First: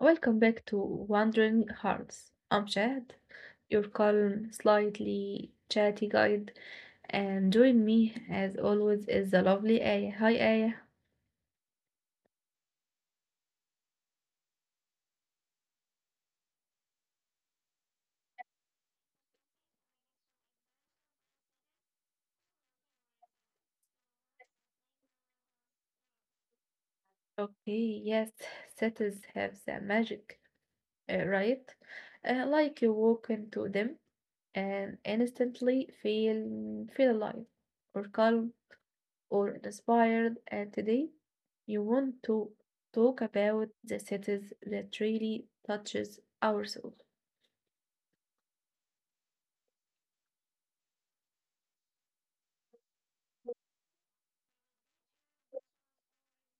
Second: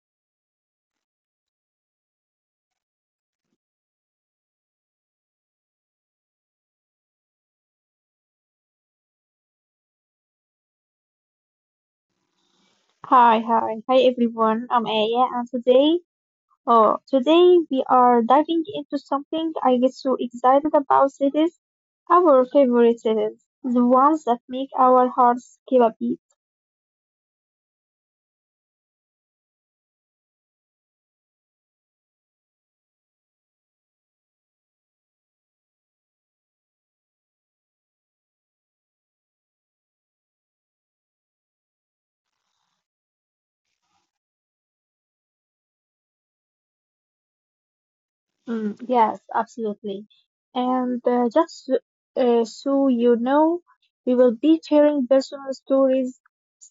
welcome back to Wandering Hearts. I'm Chad, your calm, slightly chatty guide, and join me as always is the lovely Aya. Hi Aya. Hi, hi, hi everyone. I'm Aya, and today we are diving into something I get so excited about cities, our favorite cities, the ones that make our hearts skip a beat. Okay, yes, cities have the magic, right? Like you walk into them and instantly feel alive or calm or inspired, and today you want to talk about the cities that really touches our soul. Mm, yes, absolutely. And just so, so you know, we will be sharing personal stories,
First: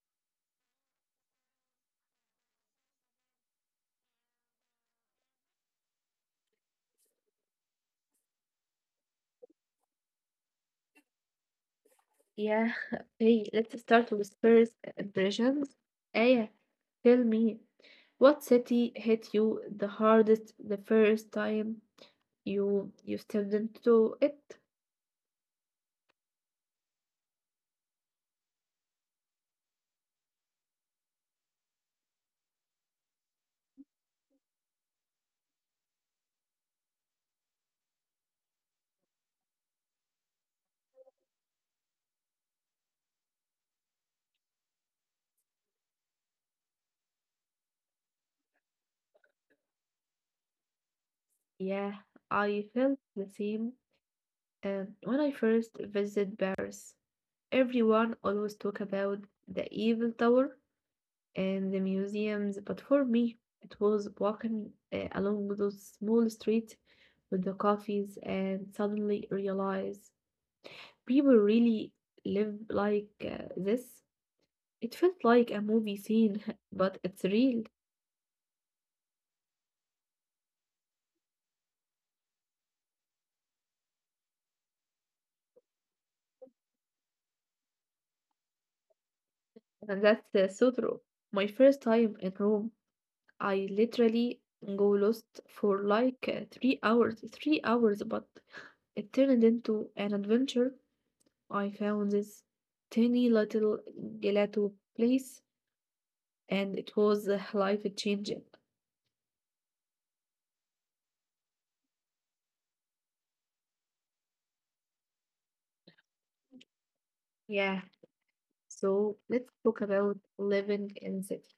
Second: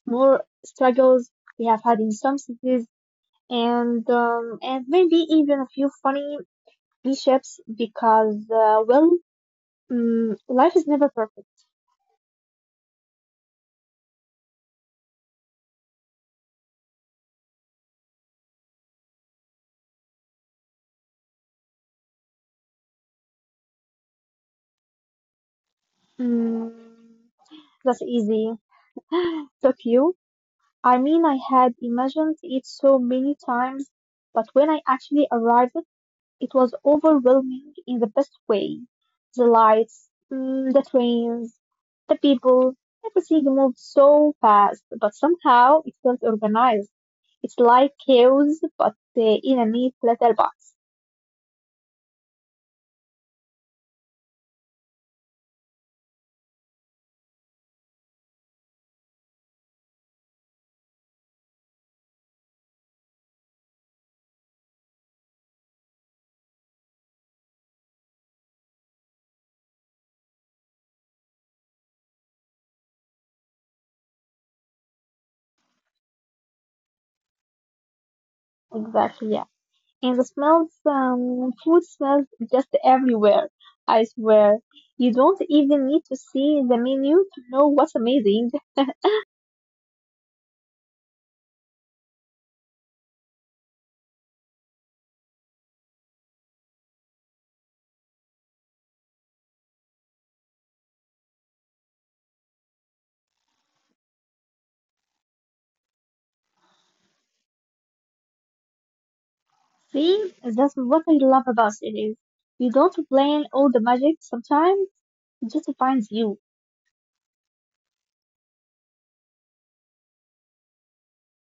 more struggles we have had in some cities, and and maybe even a few funny mishaps because well. Mm, life is never perfect. Yeah, hey, let's start with first impressions. Aya, tell me, what city hit you the hardest the first time you stepped into it? Mm, that's easy. Fuck you. I mean, I had imagined it so many times, but when I actually arrived, it was overwhelming in the best way. The lights, mm, the trains, the people, everything moved so fast, but somehow it felt organized. It's like chaos, but in a neat little box. Yeah, I felt the same. When I first visited Paris, everyone always talk about the Eiffel Tower, and the museums. But for me, it was walking along those small streets with the coffees and suddenly realize people really live like this. It felt like a movie scene, but it's real. Exactly, yeah. And the smells, food smells just everywhere. I swear. You don't even need to see the menu to know what's amazing. And that's so true. My first time in Rome, I literally go lost for like 3 hours, but it turned into an adventure. I found this tiny little gelato place and it was life changing. See, that's what I love about cities. You don't plan all the magic, sometimes it just finds you. Yeah. So let's talk about living in cities.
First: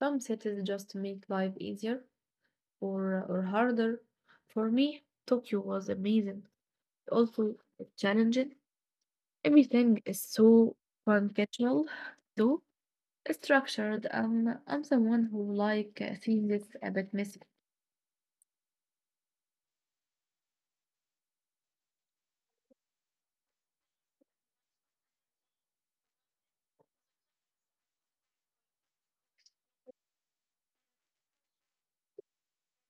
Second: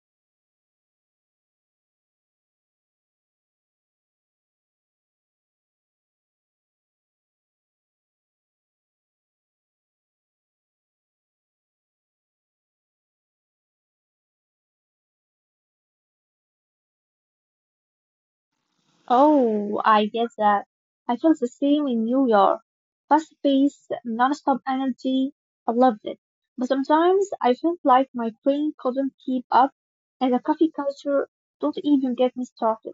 Some cities just make life easier or harder. For me, Tokyo was amazing. Also challenging. Everything is so conceptual, though structured. I'm someone who like things a bit messy. Oh, I get that. I felt the same in New York. Fast paced, non-stop energy. I loved it. But sometimes I felt like my brain couldn't keep up, and the coffee culture, don't even get me started.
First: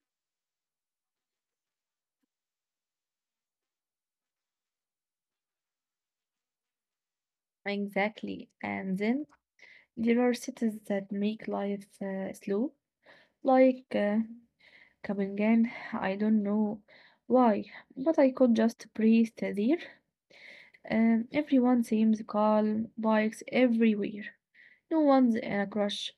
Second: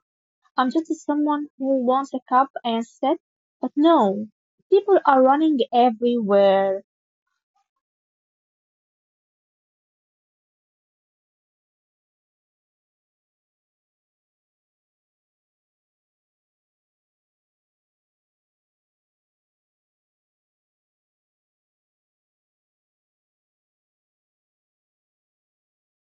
I'm just someone who wants a cup and sit. But no, people are running everywhere. Exactly. And then there are cities that make life slow, like Copenhagen. I don't know why, but I could just breathe there. Everyone seems calm, bikes everywhere. No one's in a crush.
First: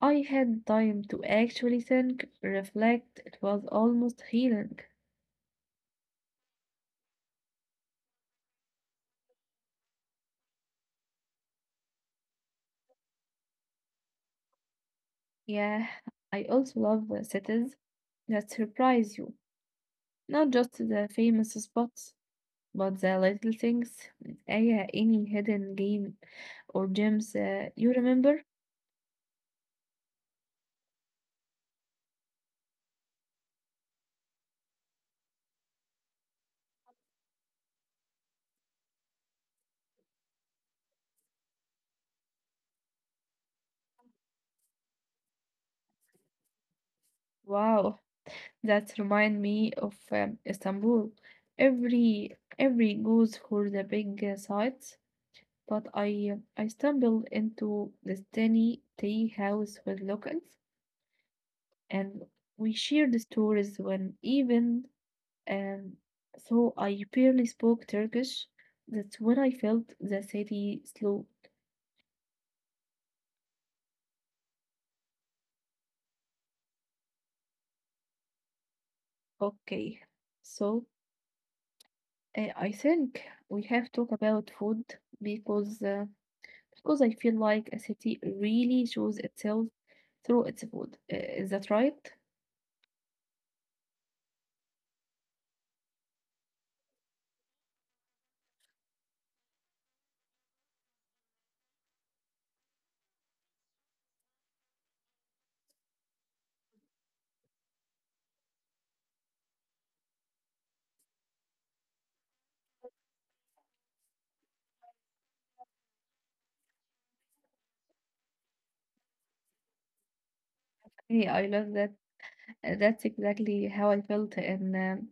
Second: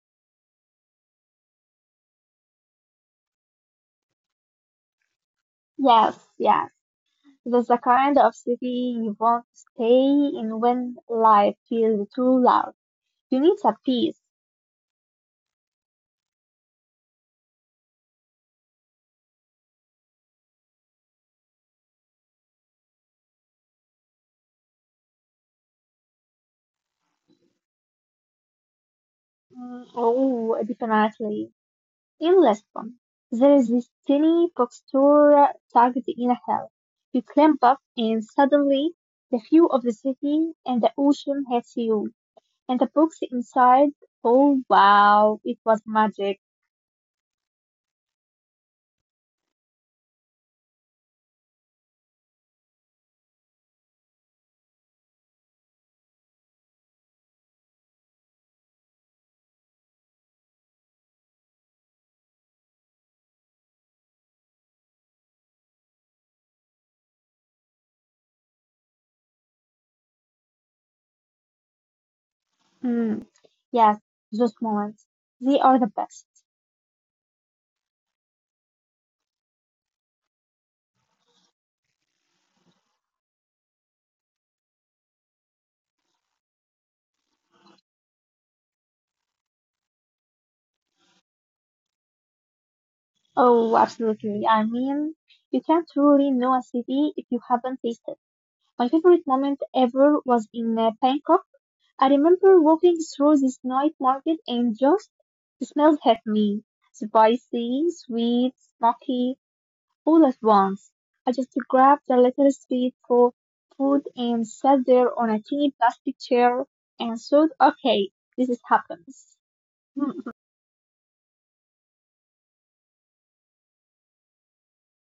I had time to actually think, reflect. It was almost healing. Yes, yes. That's the kind of city you won't stay in when life feels too loud. You need some peace. Yeah, I also love the cities that surprise you. Not just the famous spots, but the little things. Yeah, any hidden game or gems, you remember? Mm, oh, definitely. In Lisbon, there is this tiny bookstore tucked in a hill. You climb up and suddenly the view of the city and the ocean hits you. And the books inside. Oh wow, it was magic. Wow. That remind me of Istanbul. Every goes for the big sights, but I stumbled into this tiny tea house with locals, and we shared stories when even, um, though I barely spoke Turkish, that's when I felt the city slow. Mm, yes, those moments. They are the best. Okay, so I think we have talked about food because uh, Because I feel like a city really shows itself through its food. Is that right? Oh, absolutely. I mean, you can't really know a city if you haven't tasted. My favorite moment ever was in Bangkok. I remember walking through this night market and just the smells hit me. Spicy, sweet, smoky, all at once, I just grabbed a little food and sat there on a teeny plastic chair and thought, okay, this is happens. Yeah, I love that. That's exactly how I felt in um,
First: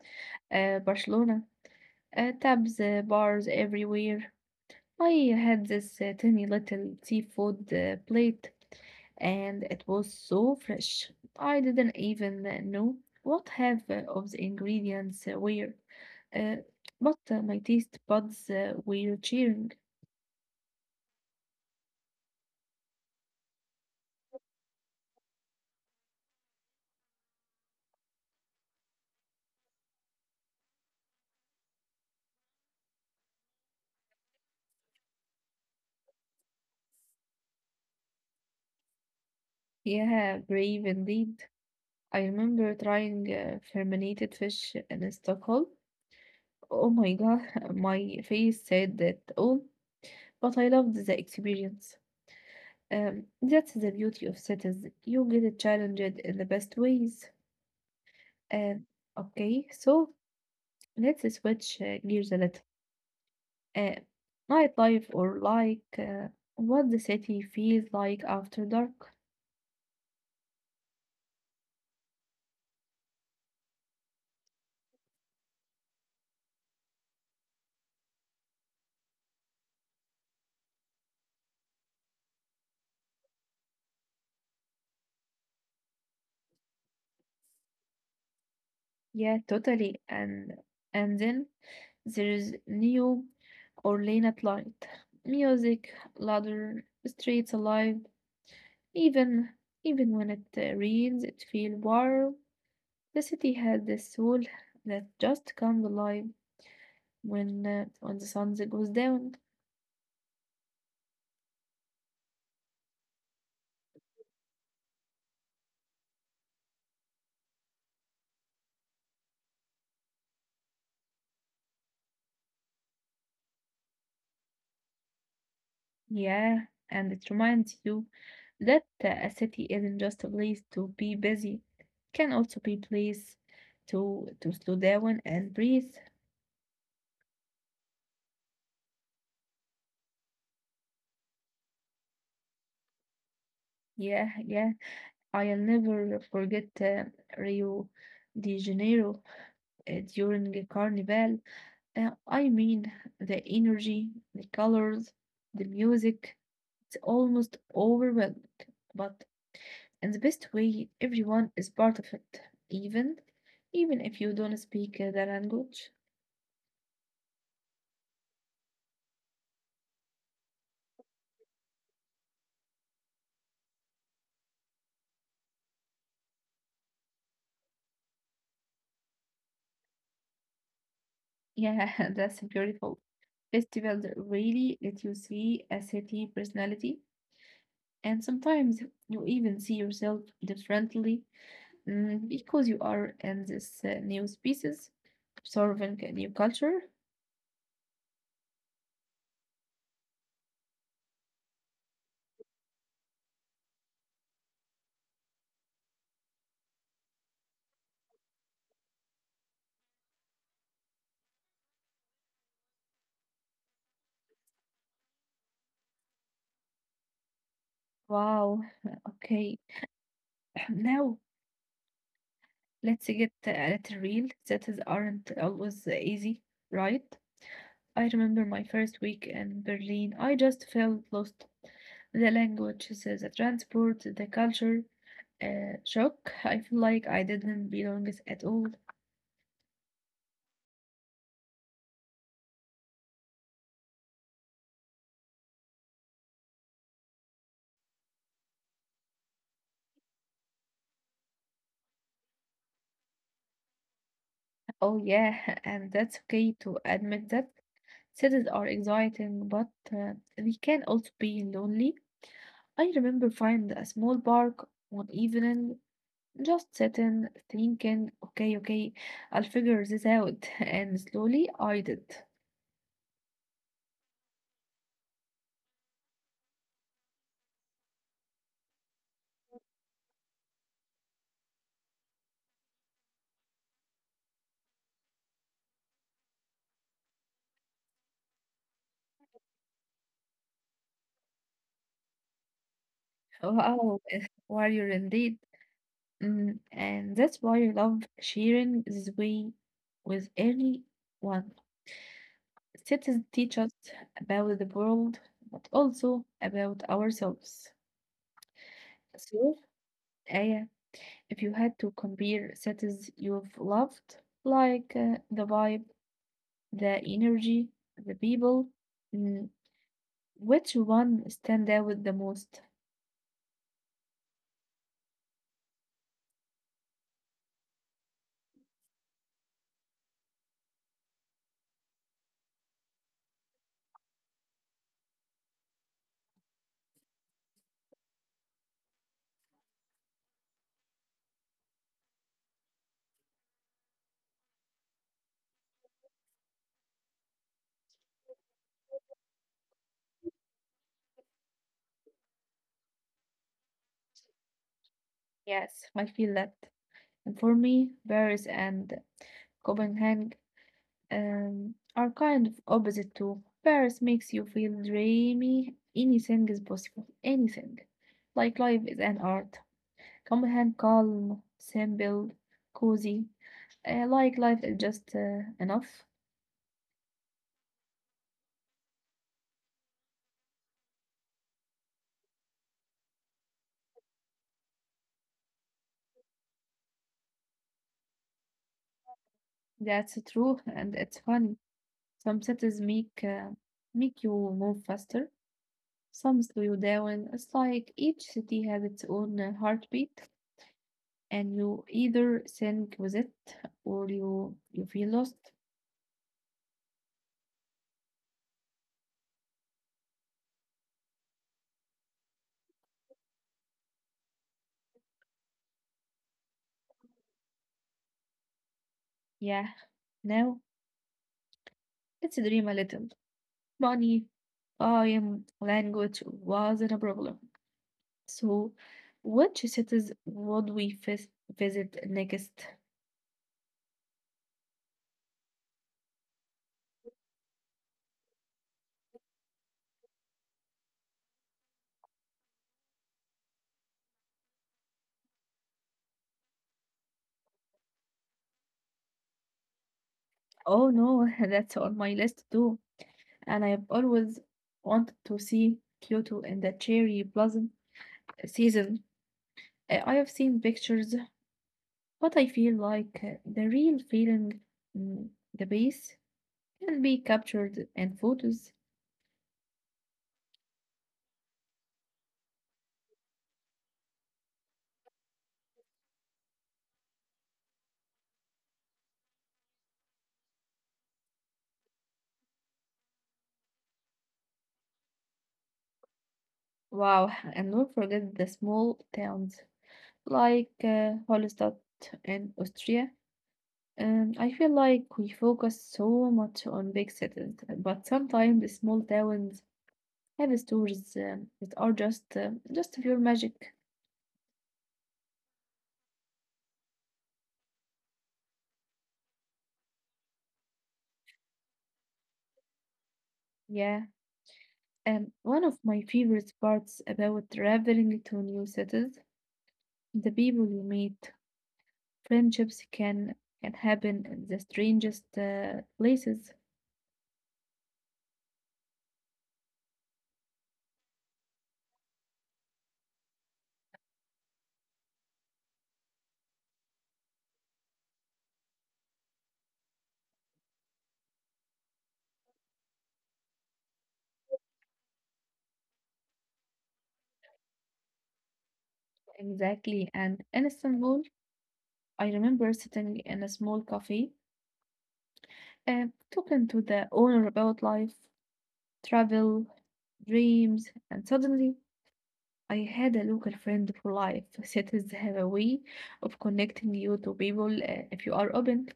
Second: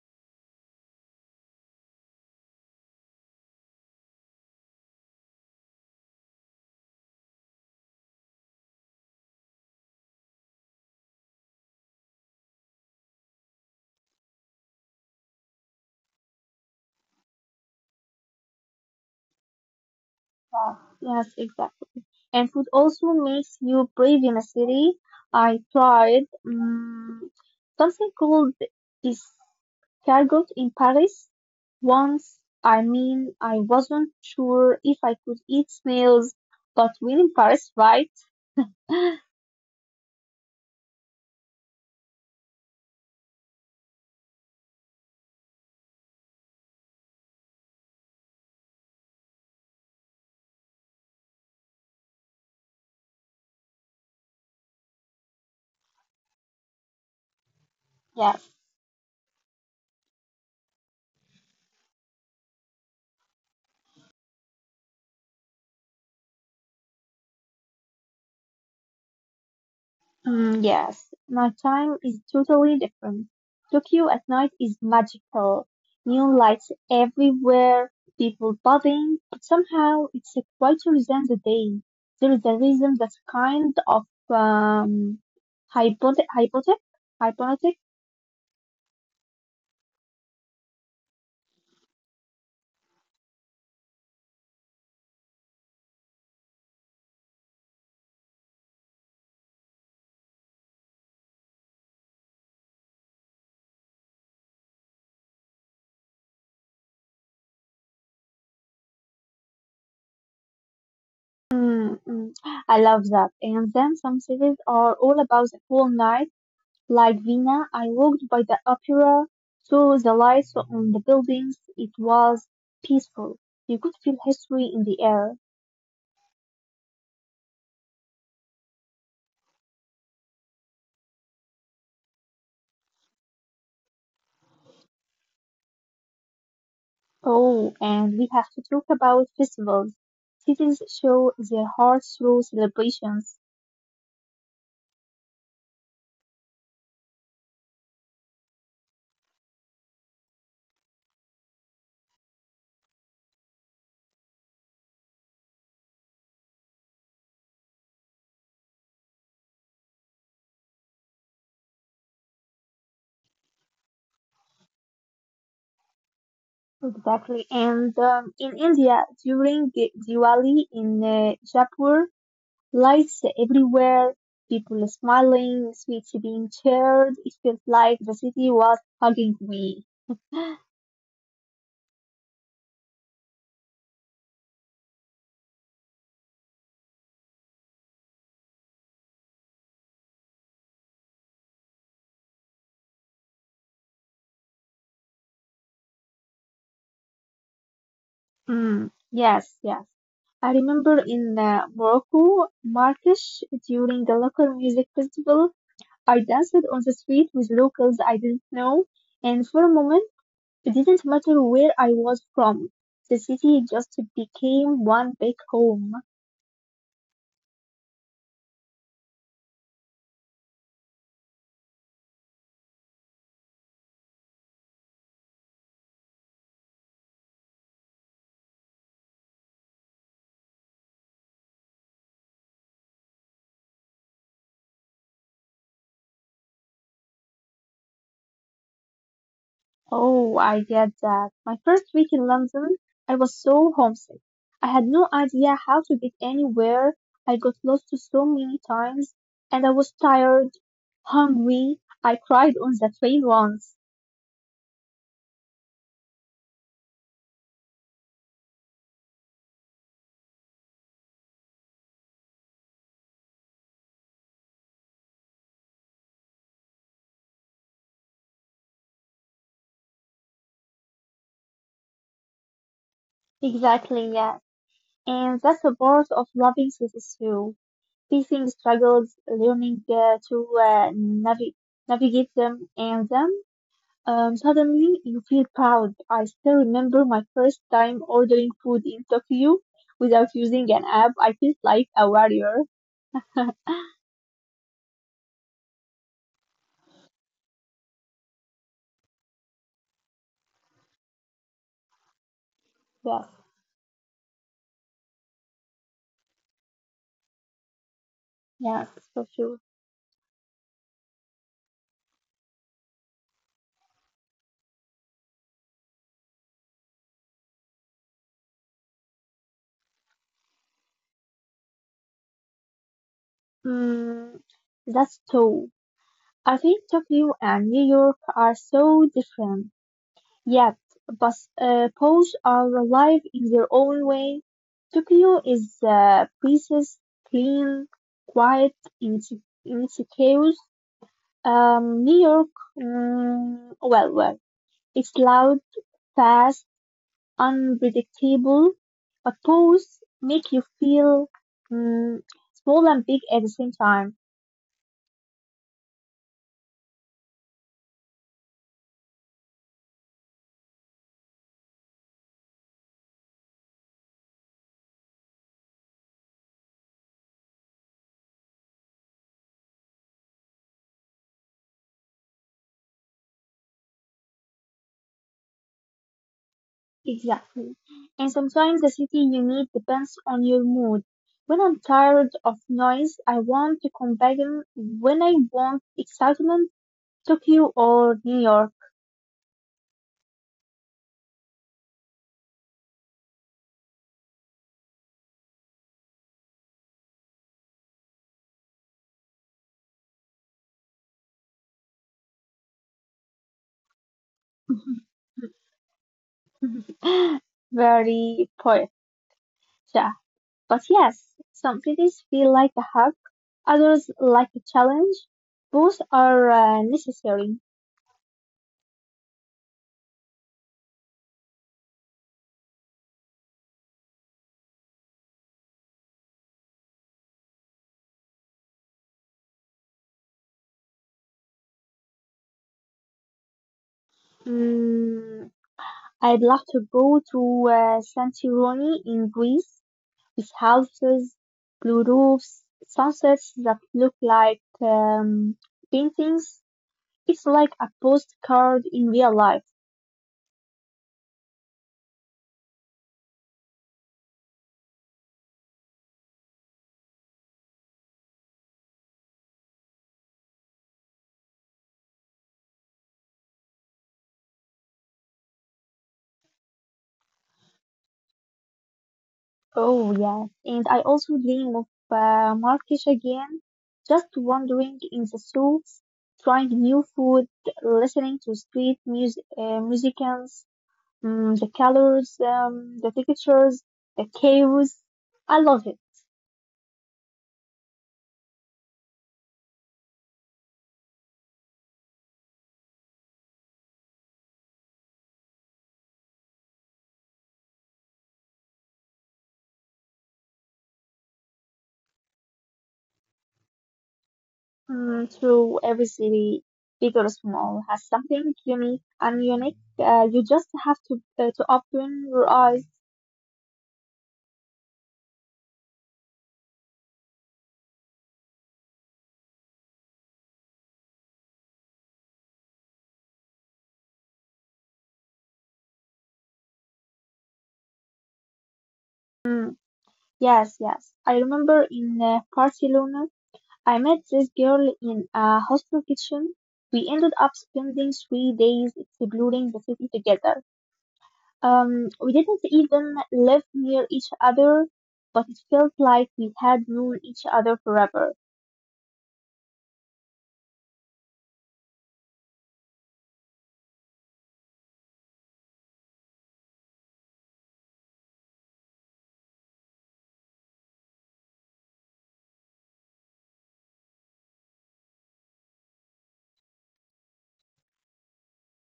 uh, Barcelona. Tabs, bars everywhere. I had this tiny little seafood plate, and it was so fresh. I didn't even know what half of the ingredients were, uh, but my taste buds were cheering. Yeah, yes, exactly. And food also makes you brave in a city. I tried something called escargot in Paris once. I mean, I wasn't sure if I could eat snails, but we're in Paris, right? Yeah, brave indeed. I remember trying fermented fish in Stockholm. Oh my God, my face said that all, but I loved the experience. That's the beauty of cities. You get challenged in the best ways. Yes. Um, okay, so let's switch gears a little. Uh, Nightlife or like, what the city feels like after dark. Mm, yes, nighttime is totally different. Tokyo at night is magical. Neon lights everywhere, people buzzing, but somehow it's quieter than the day. There is a reason that's kind of um, hypothe- hypothe- hypnotic. Yeah, totally. And then there's Neo or lane at night. Music, louder, streets alive. Even even when it rains, it feels warm. The city has this soul that just comes alive when the sun goes down. Mm, mm. I love that. And then some cities are all about the whole night. Like Vienna, I walked by the opera, saw the lights on the buildings. It was peaceful. You could feel history in the air. Yeah, and it reminds you that a city isn't just a place to be busy. It can also be a place to slow down and breathe. Oh, and we have to talk about festivals. Cities show their hearts through celebrations. Yeah, yeah. I'll never forget Rio de Janeiro during a carnival. I mean, the energy, the colors, the music, it's almost overwhelming. But in the best way, everyone is part of it, even even if you don't speak the language. Exactly. And in India, during Diwali in Jaipur, lights everywhere, people smiling, sweets being shared. It felt like the city was hugging me. Yeah, that's beautiful. Festivals really let you see a city personality, and sometimes you even see yourself differently, because you are in this new species, observing a new culture. Mm, yes, yes. I remember in Morocco, Marrakesh, during the local music festival, I danced on the street with locals I didn't know, and for a moment, it didn't matter where I was from. The city just became one big home. Wow. Okay. Now let's get a little real. That is aren't always easy, right? I remember my first week in Berlin. I just felt lost. The language, the transport, the culture, shock. I feel like I didn't belong at all. Oh, I get that. My first week in London, I was so homesick. I had no idea how to get anywhere. I got lost so many times, and I was tired, hungry. I cried on the train once. Oh yeah, and that's okay to admit that. Cities are exciting, but they can also be lonely. I remember finding a small park one evening, just sitting, thinking, okay, okay, I'll figure this out. And slowly I did. Exactly, yeah. And that's the part of loving cities too. Facing struggles, learning navigate them and them. Suddenly, you feel proud. I still remember my first time ordering food in Tokyo without using an app. I felt like a warrior. Wow, warrior indeed. And that's why I love sharing this way with anyone. Citizens Yes, teach us about the world, but also about ourselves. yes, for So, sure. Aya, if you had to compare cities you've loved, like, the vibe, the energy, the people, mm, which one stand out the most? Mm, that's true. I think Tokyo and New York are so different. Yes, but Poles are alive in their own way. Tokyo is precise, clean, quiet, in its in its chaos. New York, mm, well, well, it's loud, fast, unpredictable, but Poles make you feel mm, small and big at the same time. Yes, I feel that. And for me, Paris and Copenhagen, are kind of opposite too. Paris makes you feel dreamy, anything is possible, anything. Like life is an art. Copenhagen calm, simple, cozy. Like life is just enough. Exactly. And sometimes the city you need depends on your mood. When I'm tired of noise, I want to come back in. When I want excitement, Tokyo or New York. That's true, and it's funny. Some cities make you move faster. Some slow down. It's like each city has its own heartbeat, and you either sing with it or you feel lost. Very poet. Yeah. But yes, some cities feel like a hug, others like a challenge. Both are necessary. Yeah. Now let's dream a little. Money, time, language wasn't a problem. So, which cities would we visit next? Mm, I'd love to go to Santorini in Greece. With houses, blue roofs, sunsets that look like paintings. It's like a postcard in real life. Oh no, that's on my list too. And I've always wanted to see Kyoto in the cherry blossom season. I have seen pictures. But I feel like the real feeling, mm, the base can be captured in photos. Oh, yes. And I also dream of Marrakesh again, just wandering in the souks, trying new food, listening to street music, musicians, mm, the colors, the textures, the chaos. I love it. Wow, and don't forget the small towns like, Hallstatt in Austria. And I feel like we focus so much on big cities, but sometimes the small towns have stories, that are just pure magic. Mm, true, every city, big or small, has something unique and unique. You just have to open your eyes. Yeah, and one of my favorite parts about traveling to new cities, the people you meet. Friendships can happen in the strangest places. Mm, yes, yes. I remember in Barcelona, I met this girl in a hostel kitchen. We ended up spending 3 days exploring the city together. We didn't even live near each other, but it felt like we had known each other forever. Exactly. And in Istanbul, I remember sitting in a small cafe, uh, talking to the owner about life, travel, dreams, and suddenly I had a local friend for life. Cities have a way of connecting you to people, if you are open.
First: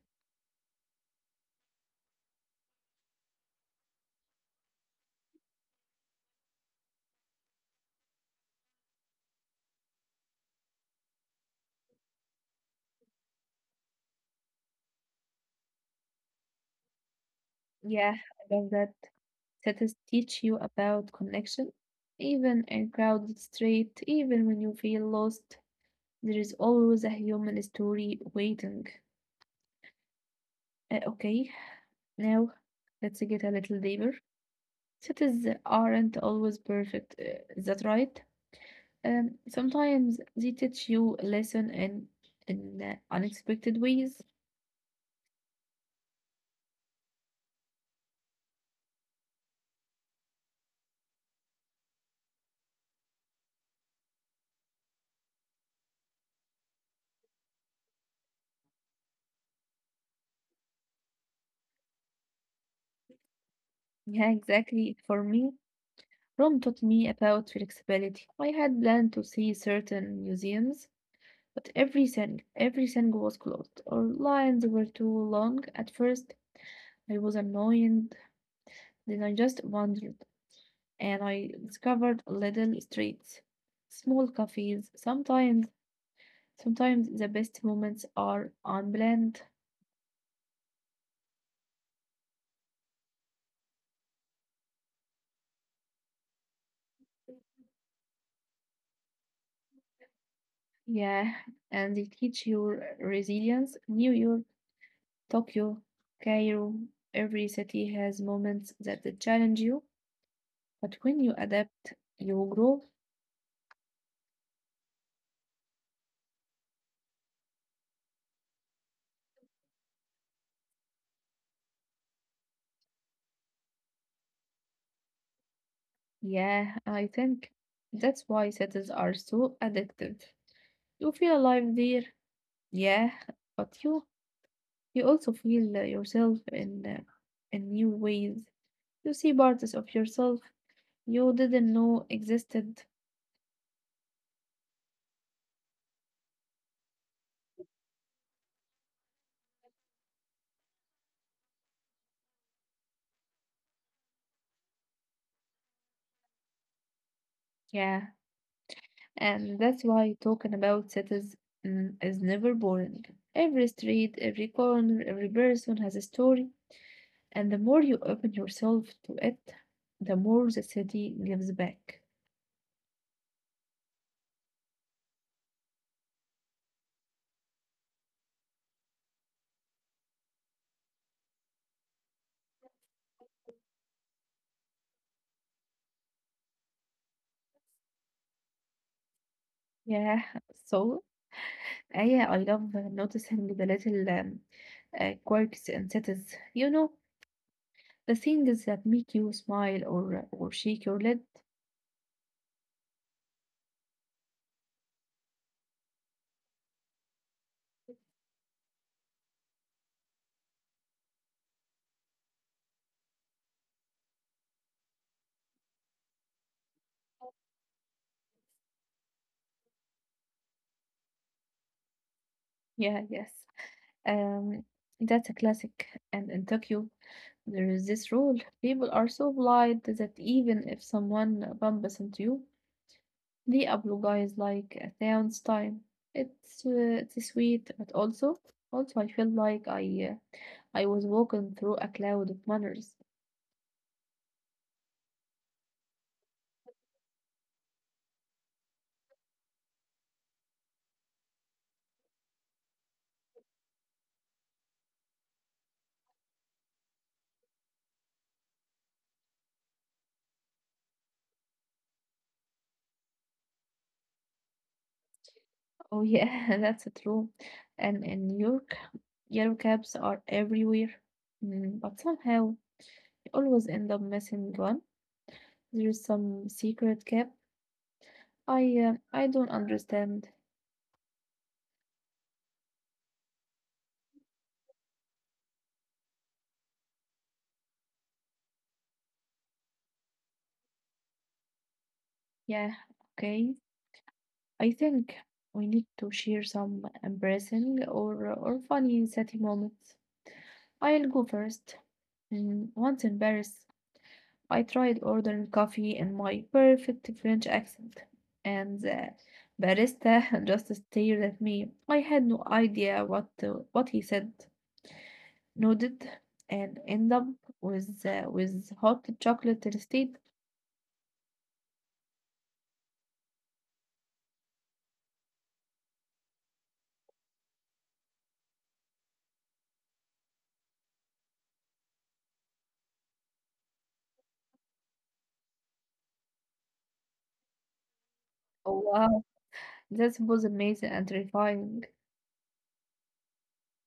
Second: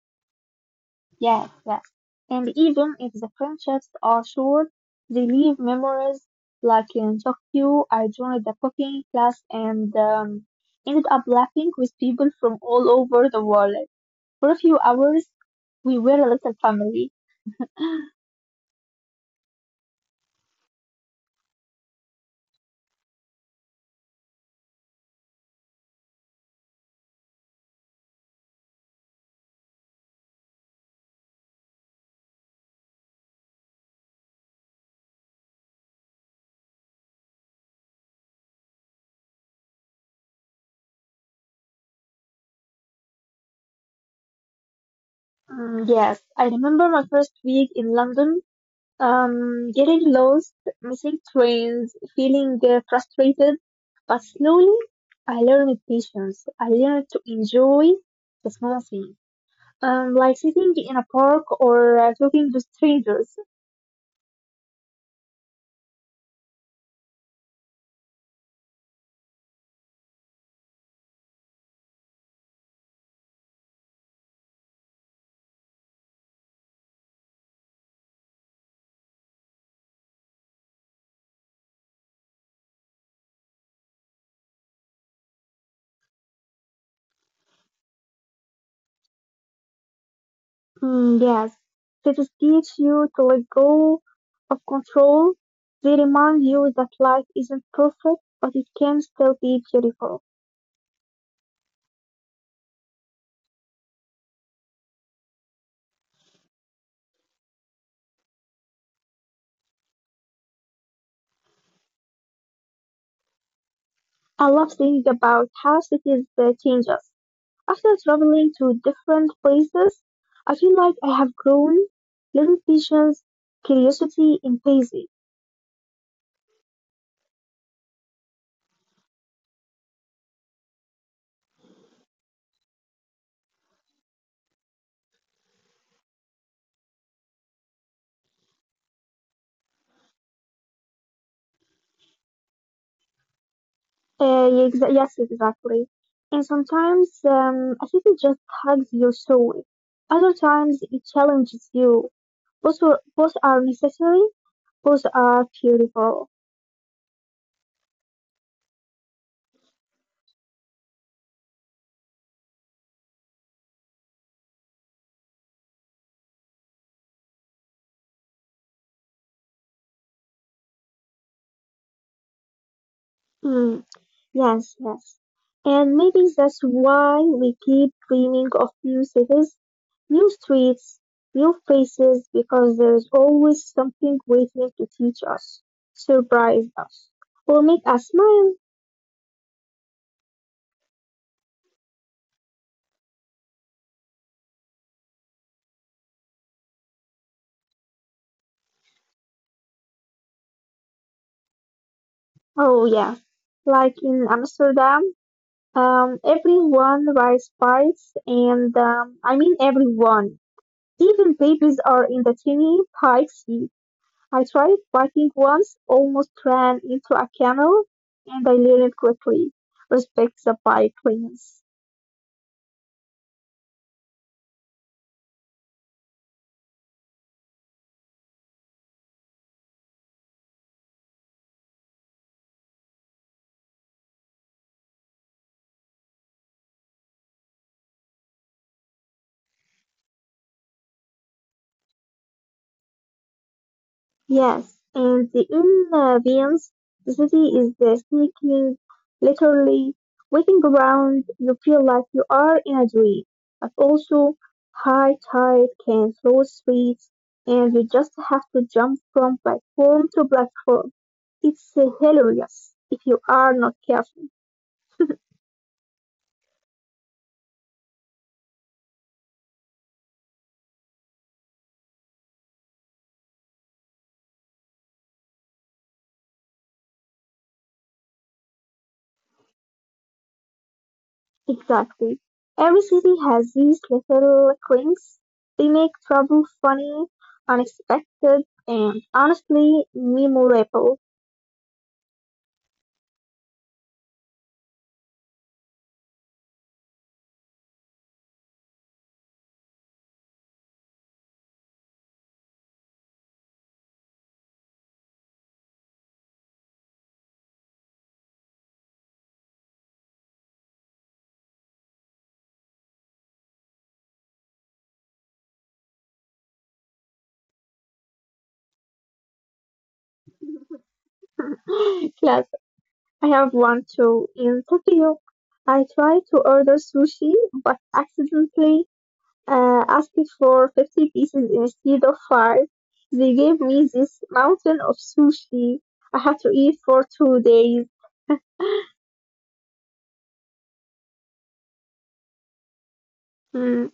Yes, yes. And even if the friendships are short, they leave memories. Like in Tokyo, I joined the cooking class and ended up laughing with people from all over the world. For a few hours, we were a little family. Yeah, I love that. Cities teach you about connection, even in crowded street, even when you feel lost. There is always a human story waiting. Okay, now let's get a little deeper. Cities aren't always perfect, is that right? Sometimes they teach you a lesson in unexpected ways. Mm, yes, I remember my first week in London, getting lost, missing trains, feeling frustrated, but slowly I learned patience. I learned to enjoy the small things. Like sitting in a park or talking to strangers. Yeah, exactly. For me, Rome taught me about flexibility. I had planned to see certain museums, but everything, everything was closed, or lines were too long. At first, I was annoyed, then I just wondered, and I discovered little streets, small cafes. Sometimes, sometimes the best moments are unplanned. Mm, yes, cities teach you to let go of control. They remind you that life isn't perfect, but it can still be beautiful. Yeah, and they teach you resilience. New York, Tokyo, Cairo, every city has moments that they challenge you, but when you adapt, you grow. I love thinking about how cities change us. After traveling to different places, I feel like I have grown little patience, curiosity, and patience. Yeah, I think that's why cities are so addictive. You feel alive there. Yeah, but you also feel yourself in new ways. You see parts of yourself you didn't know existed. Yes, exactly. And sometimes I think it just hugs your soul. Other times it challenges you. Both are necessary. Both are beautiful. Yeah, and that's why talking about cities, is never boring. Every street, every corner, every person has a story, and the more you open yourself to it, the more the city gives back. Mm, yes, yes. And maybe that's why we keep dreaming of new cities, new streets, new faces, because there's always something waiting to teach us, surprise us, or make us smile. Yeah, so yeah, I love noticing the little, quirks in cities. The things that make you smile or shake your lid. Oh yeah, like in Amsterdam. Everyone rides bikes, and I mean everyone. Even babies are in the tiny bike seat. I tried biking once, almost ran into a camel, and I learned quickly. Respect the bike lanes. Yeah, yes. Um, that's a classic. And in Tokyo, there is this rule. People are so polite that even if someone bumps into you, they apologize like a thousandth time. It's sweet, but also I feel like I was walking through a cloud of manners. Yes, in the Illyrians, the city is the sneaking, literally walking around. You feel like you are in a dream, but also high tide can flood streets, and you just have to jump from platform to platform. It's hilarious if you are not careful. Oh yeah, that's true. And in New York, yellow cabs are everywhere. But somehow always end up missing one. There's some secret cap. I don't understand. Exactly. Every city has these little quirks. They make travel funny, unexpected, and honestly memorable. Yeah, okay. I think we need to share some embarrassing or funny city moments. I'll go first. Once in Paris, I tried ordering coffee in my perfect French accent, and the barista just stared at me. I had no idea what he said. Nodded and end up with hot chocolate instead. Yes, I have one too. In Tokyo, I tried to order sushi, but accidentally asked for 50 pieces instead of 5. They gave me this mountain of sushi I had to eat for 2 days. Oh wow, that was amazing and terrifying. Hmm.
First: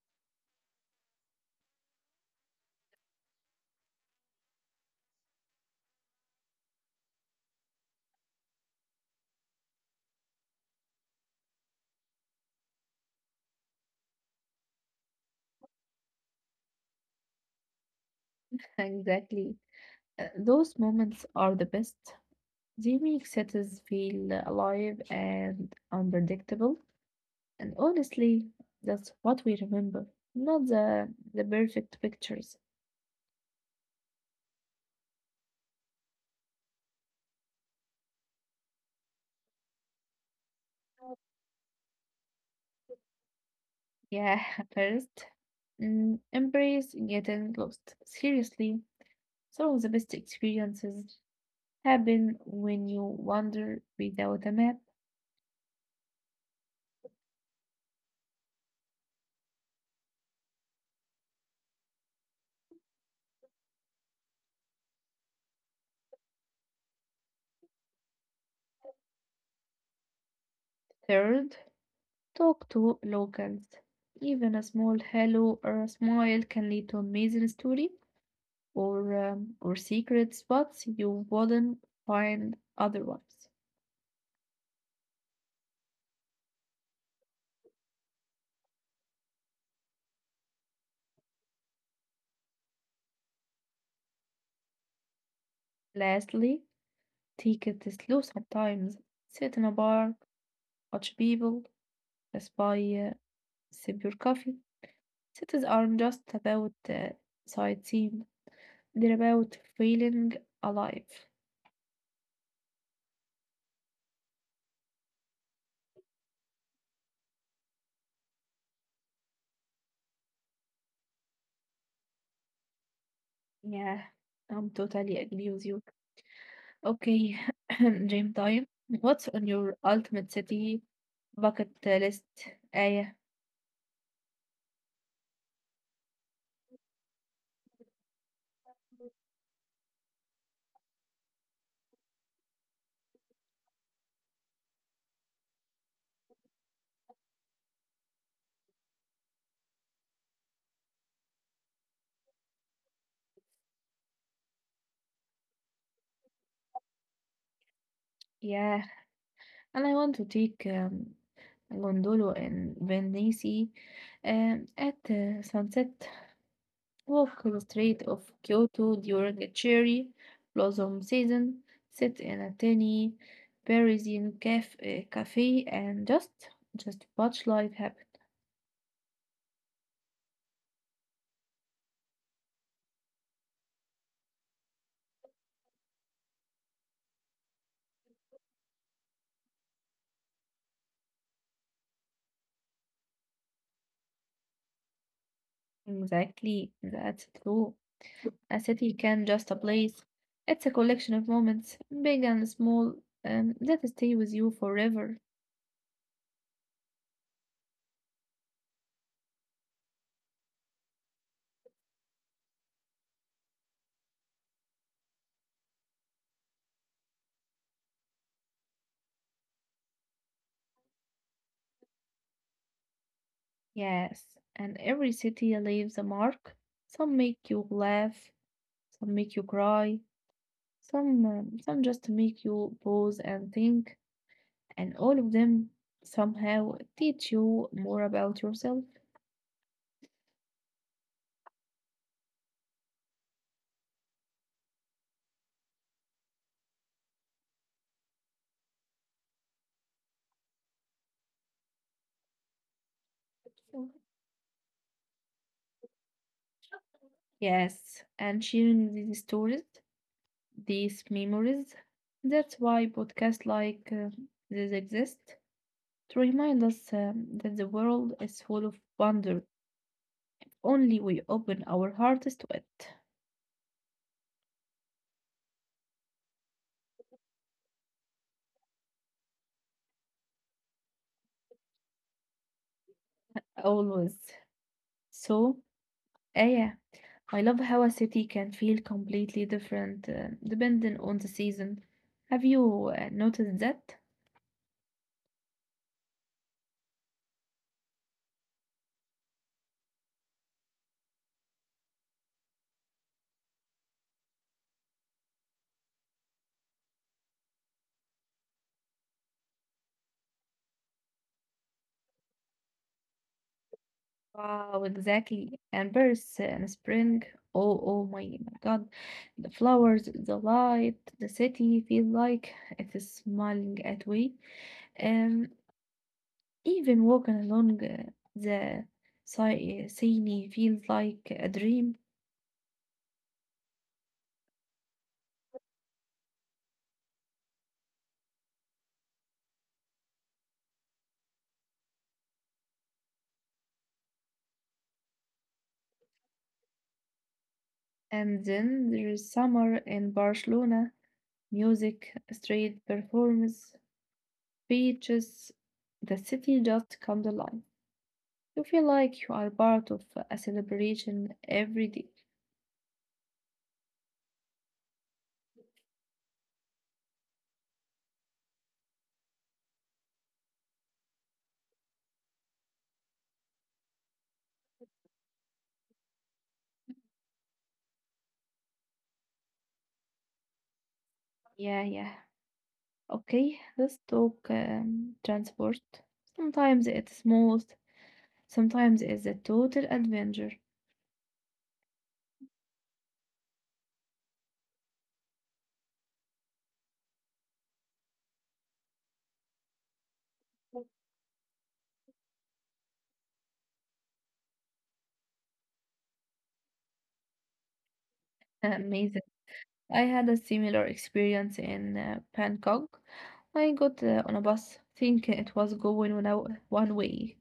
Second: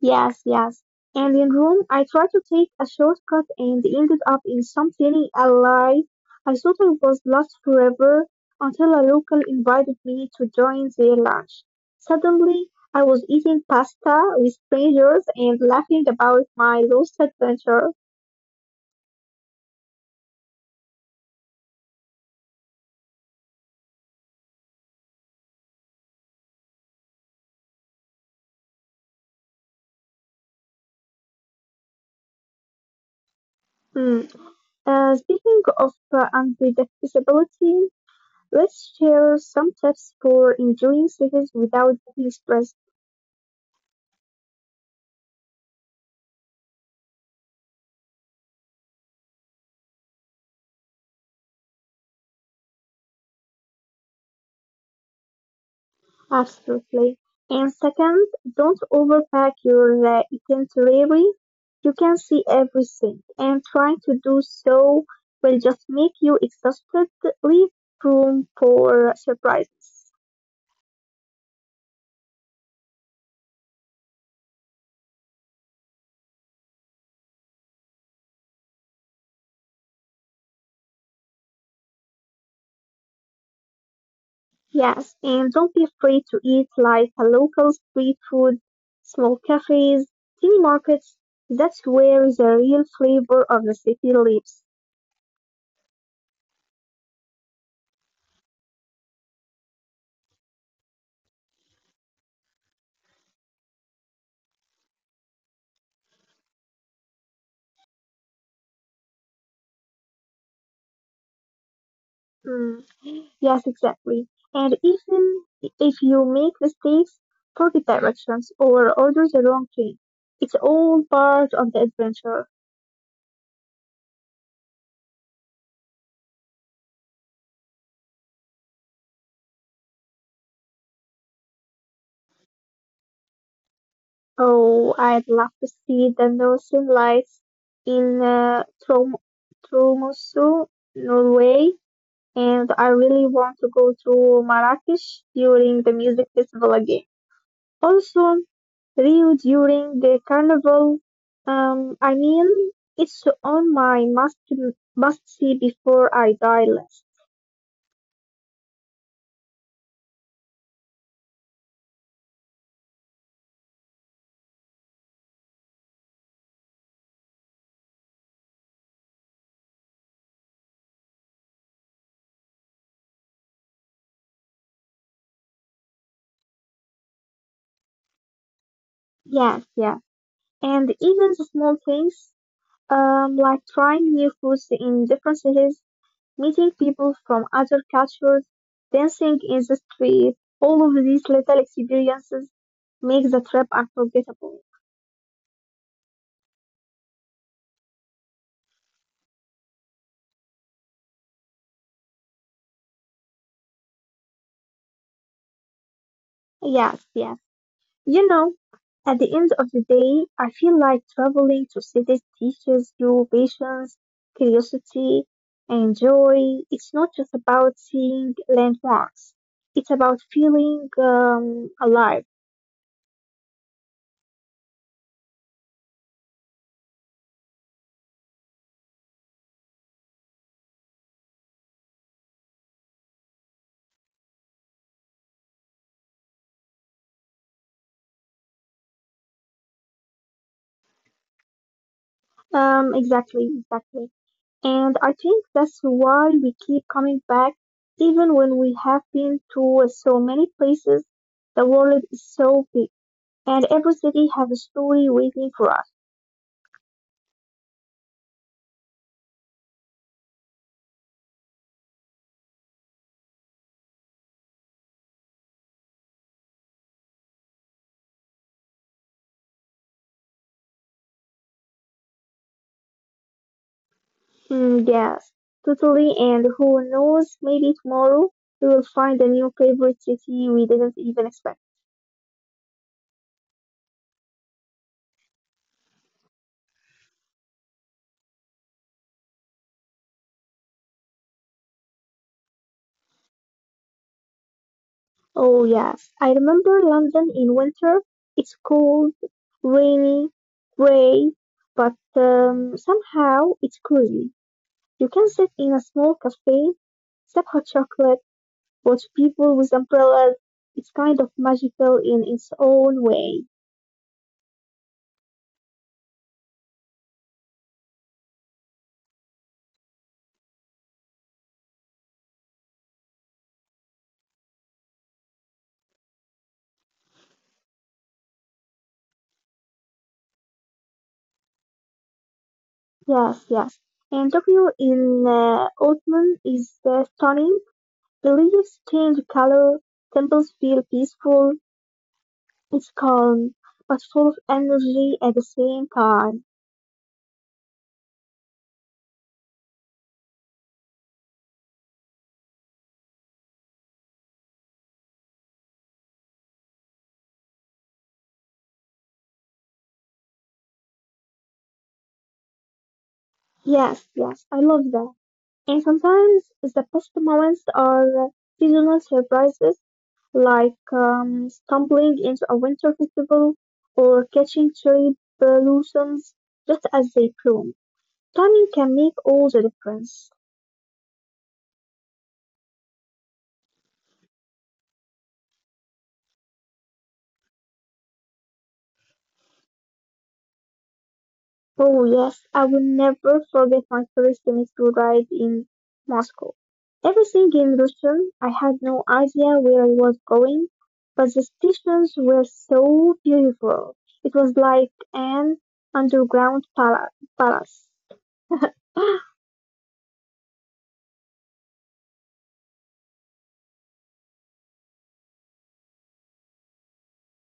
Yes, yes. And in Rome, I tried to take a shortcut and ended up in some tiny alley. I thought I was lost forever until a local invited me to join their lunch. Suddenly, I was eating pasta with strangers and laughing about my lost adventure. Exactly. Those moments are the best. They make cities feel alive and unpredictable. And honestly, that's what we remember. Not the perfect pictures. Hmm. Speaking of unpredictability, let's share some tips for enjoying cities without being stressed. Yeah, first. Embrace getting lost. Seriously, some of the best experiences happen when you wander without a map. Absolutely. And second, don't overpack your itinerary. You can see everything, and trying to do so will just make you exhausted. Leave room for surprises. Third, talk to locals. Even a small hello or a smile can lead to amazing story or secret spots you wouldn't find otherwise. Yes, and don't be afraid to eat like a local street food, small cafes, teeny markets. That's where the real flavor of the city lives. Lastly, take it slow sometimes. Sit in a bar, watch people, spy, sip your coffee. Cities aren't just about sightseeing, they're about feeling alive. Mm. Yes, exactly. And even if you make mistakes, forget directions, or order the wrong thing, it's all part of the adventure. Yeah, I'm totally agree with you. Okay, dream time. What's on your ultimate city bucket list? Aya. Oh, I'd love to see the northern lights in Tromsø, Norway, and I really want to go to Marrakesh during the music festival again. Also, Rio during the carnival. I mean, it's on my must see before I die list. Yeah, and I want to take Gondolo and Venice at sunset. Walk on the street of Kyoto during the cherry blossom season, sit in a tiny Parisian cafe and just watch life happen. Yes, yeah. And even the small things, like trying new foods in different cities, meeting people from other cultures, dancing in the street, all of these little experiences make the trip unforgettable. Exactly, that's true. A city can just a place. It's a collection of moments, big and small, that stay with you forever. Yes, yes. You know, at the end of the day, I feel like traveling to cities teaches you patience, curiosity, and joy. It's not just about seeing landmarks. It's about feeling alive. Yes, and every city leaves a mark. Some make you laugh, some make you cry, some just make you pause and think. And all of them somehow teach you more about yourself. Exactly, exactly. And I think that's why we keep coming back, even when we have been to so many places. The world is so big, and every city has a story waiting for us. Yes, and sharing these stories, these memories. That's why podcasts like this exist to remind us that the world is full of wonder. Only we open our hearts to it, Mm, yes, totally. And who knows, maybe tomorrow we will find a new favorite city we didn't even expect. always. So, eh, yeah, I love how a city can feel completely different depending on the season. Have you noticed that? Oh, yes. I remember London in winter. It's cold, rainy, gray, but somehow it's cozy. You can sit in a small cafe, sip hot chocolate, watch people with umbrellas. It's kind of magical in its own way. Wow, exactly. And birds and spring. Oh, oh my God. The flowers, the light, the city feel like it is smiling at me. Um, Even walking along the Seine feels like a dream. Yes, yes. And Tokyo in autumn is stunning. The leaves change color, temples feel peaceful, it's calm, but full of energy at the same time. And then there is summer in Barcelona, music, street performance, beaches. The city just comes alive. You feel like you are part of a celebration every day. Yes, yes, I love that. And sometimes the best moments are seasonal surprises, like stumbling into a winter festival or catching cherry blossoms just as they bloom. Timing can make all the difference. Yeah, yeah. Okay, let's talk transport. Sometimes it's smooth, sometimes it's a total adventure. Oh yes, I will never forget my first semester ride in Moscow. Everything in Russian, I had no idea where I was going, but the stations were so beautiful. It was like an underground palace. Amazing. I had a similar experience in Bangkok. I got on a bus, think it was going on a one way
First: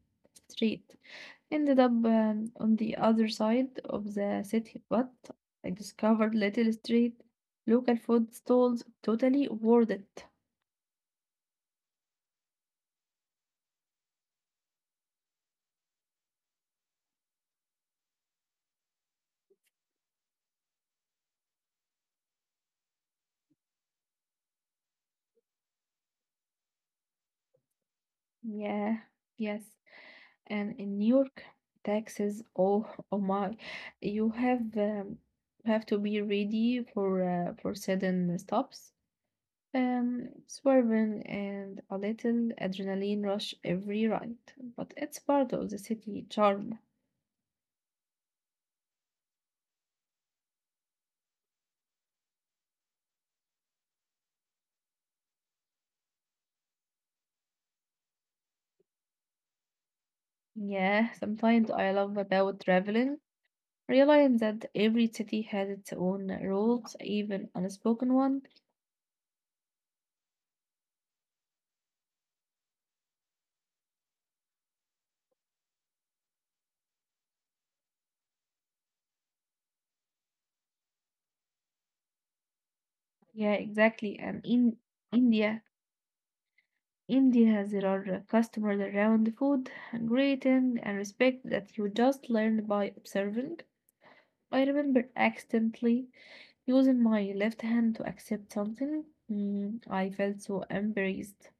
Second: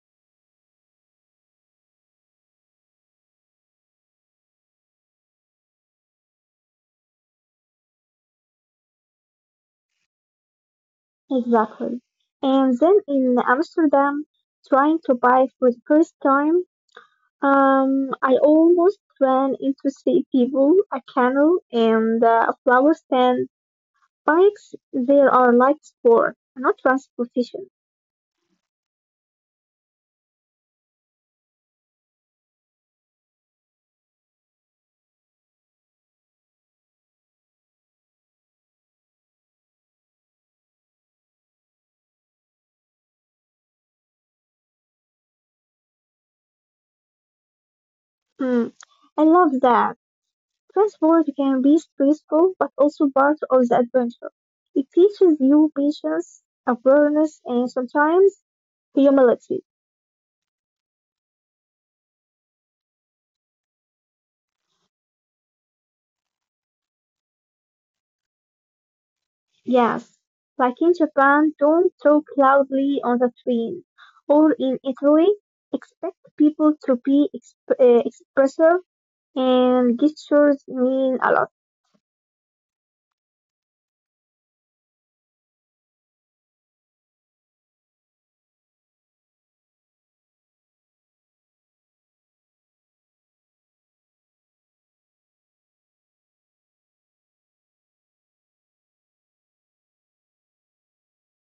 street. Ended up on the other side of the city, but I discovered little street, local food stalls, totally worth it. Exactly. And then in Amsterdam, trying to buy for the first time, I almost ran into three people, a canoe, and a flower stand. Bikes they are like sport, not transportation. Yeah, yes. And in York taxes, oh, oh my, you have to be ready for for sudden stops, um, swerving and a little adrenaline rush every ride, but it's part of the city charm. Hmm. I love that. Transport can be stressful, but also part of the adventure. It teaches you patience, awareness, and sometimes humility. Yeah, sometimes I love about traveling realizing that every city has its own rules, even unspoken one. Yes, like in Japan, don't talk loudly on the train. Or in Italy, expect people to be expressive and gestures mean a lot. Yeah, exactly. And in india India, there are customers around food and greeting and respect that you just learn by observing. I remember accidentally using my left hand to accept something. I felt so embarrassed.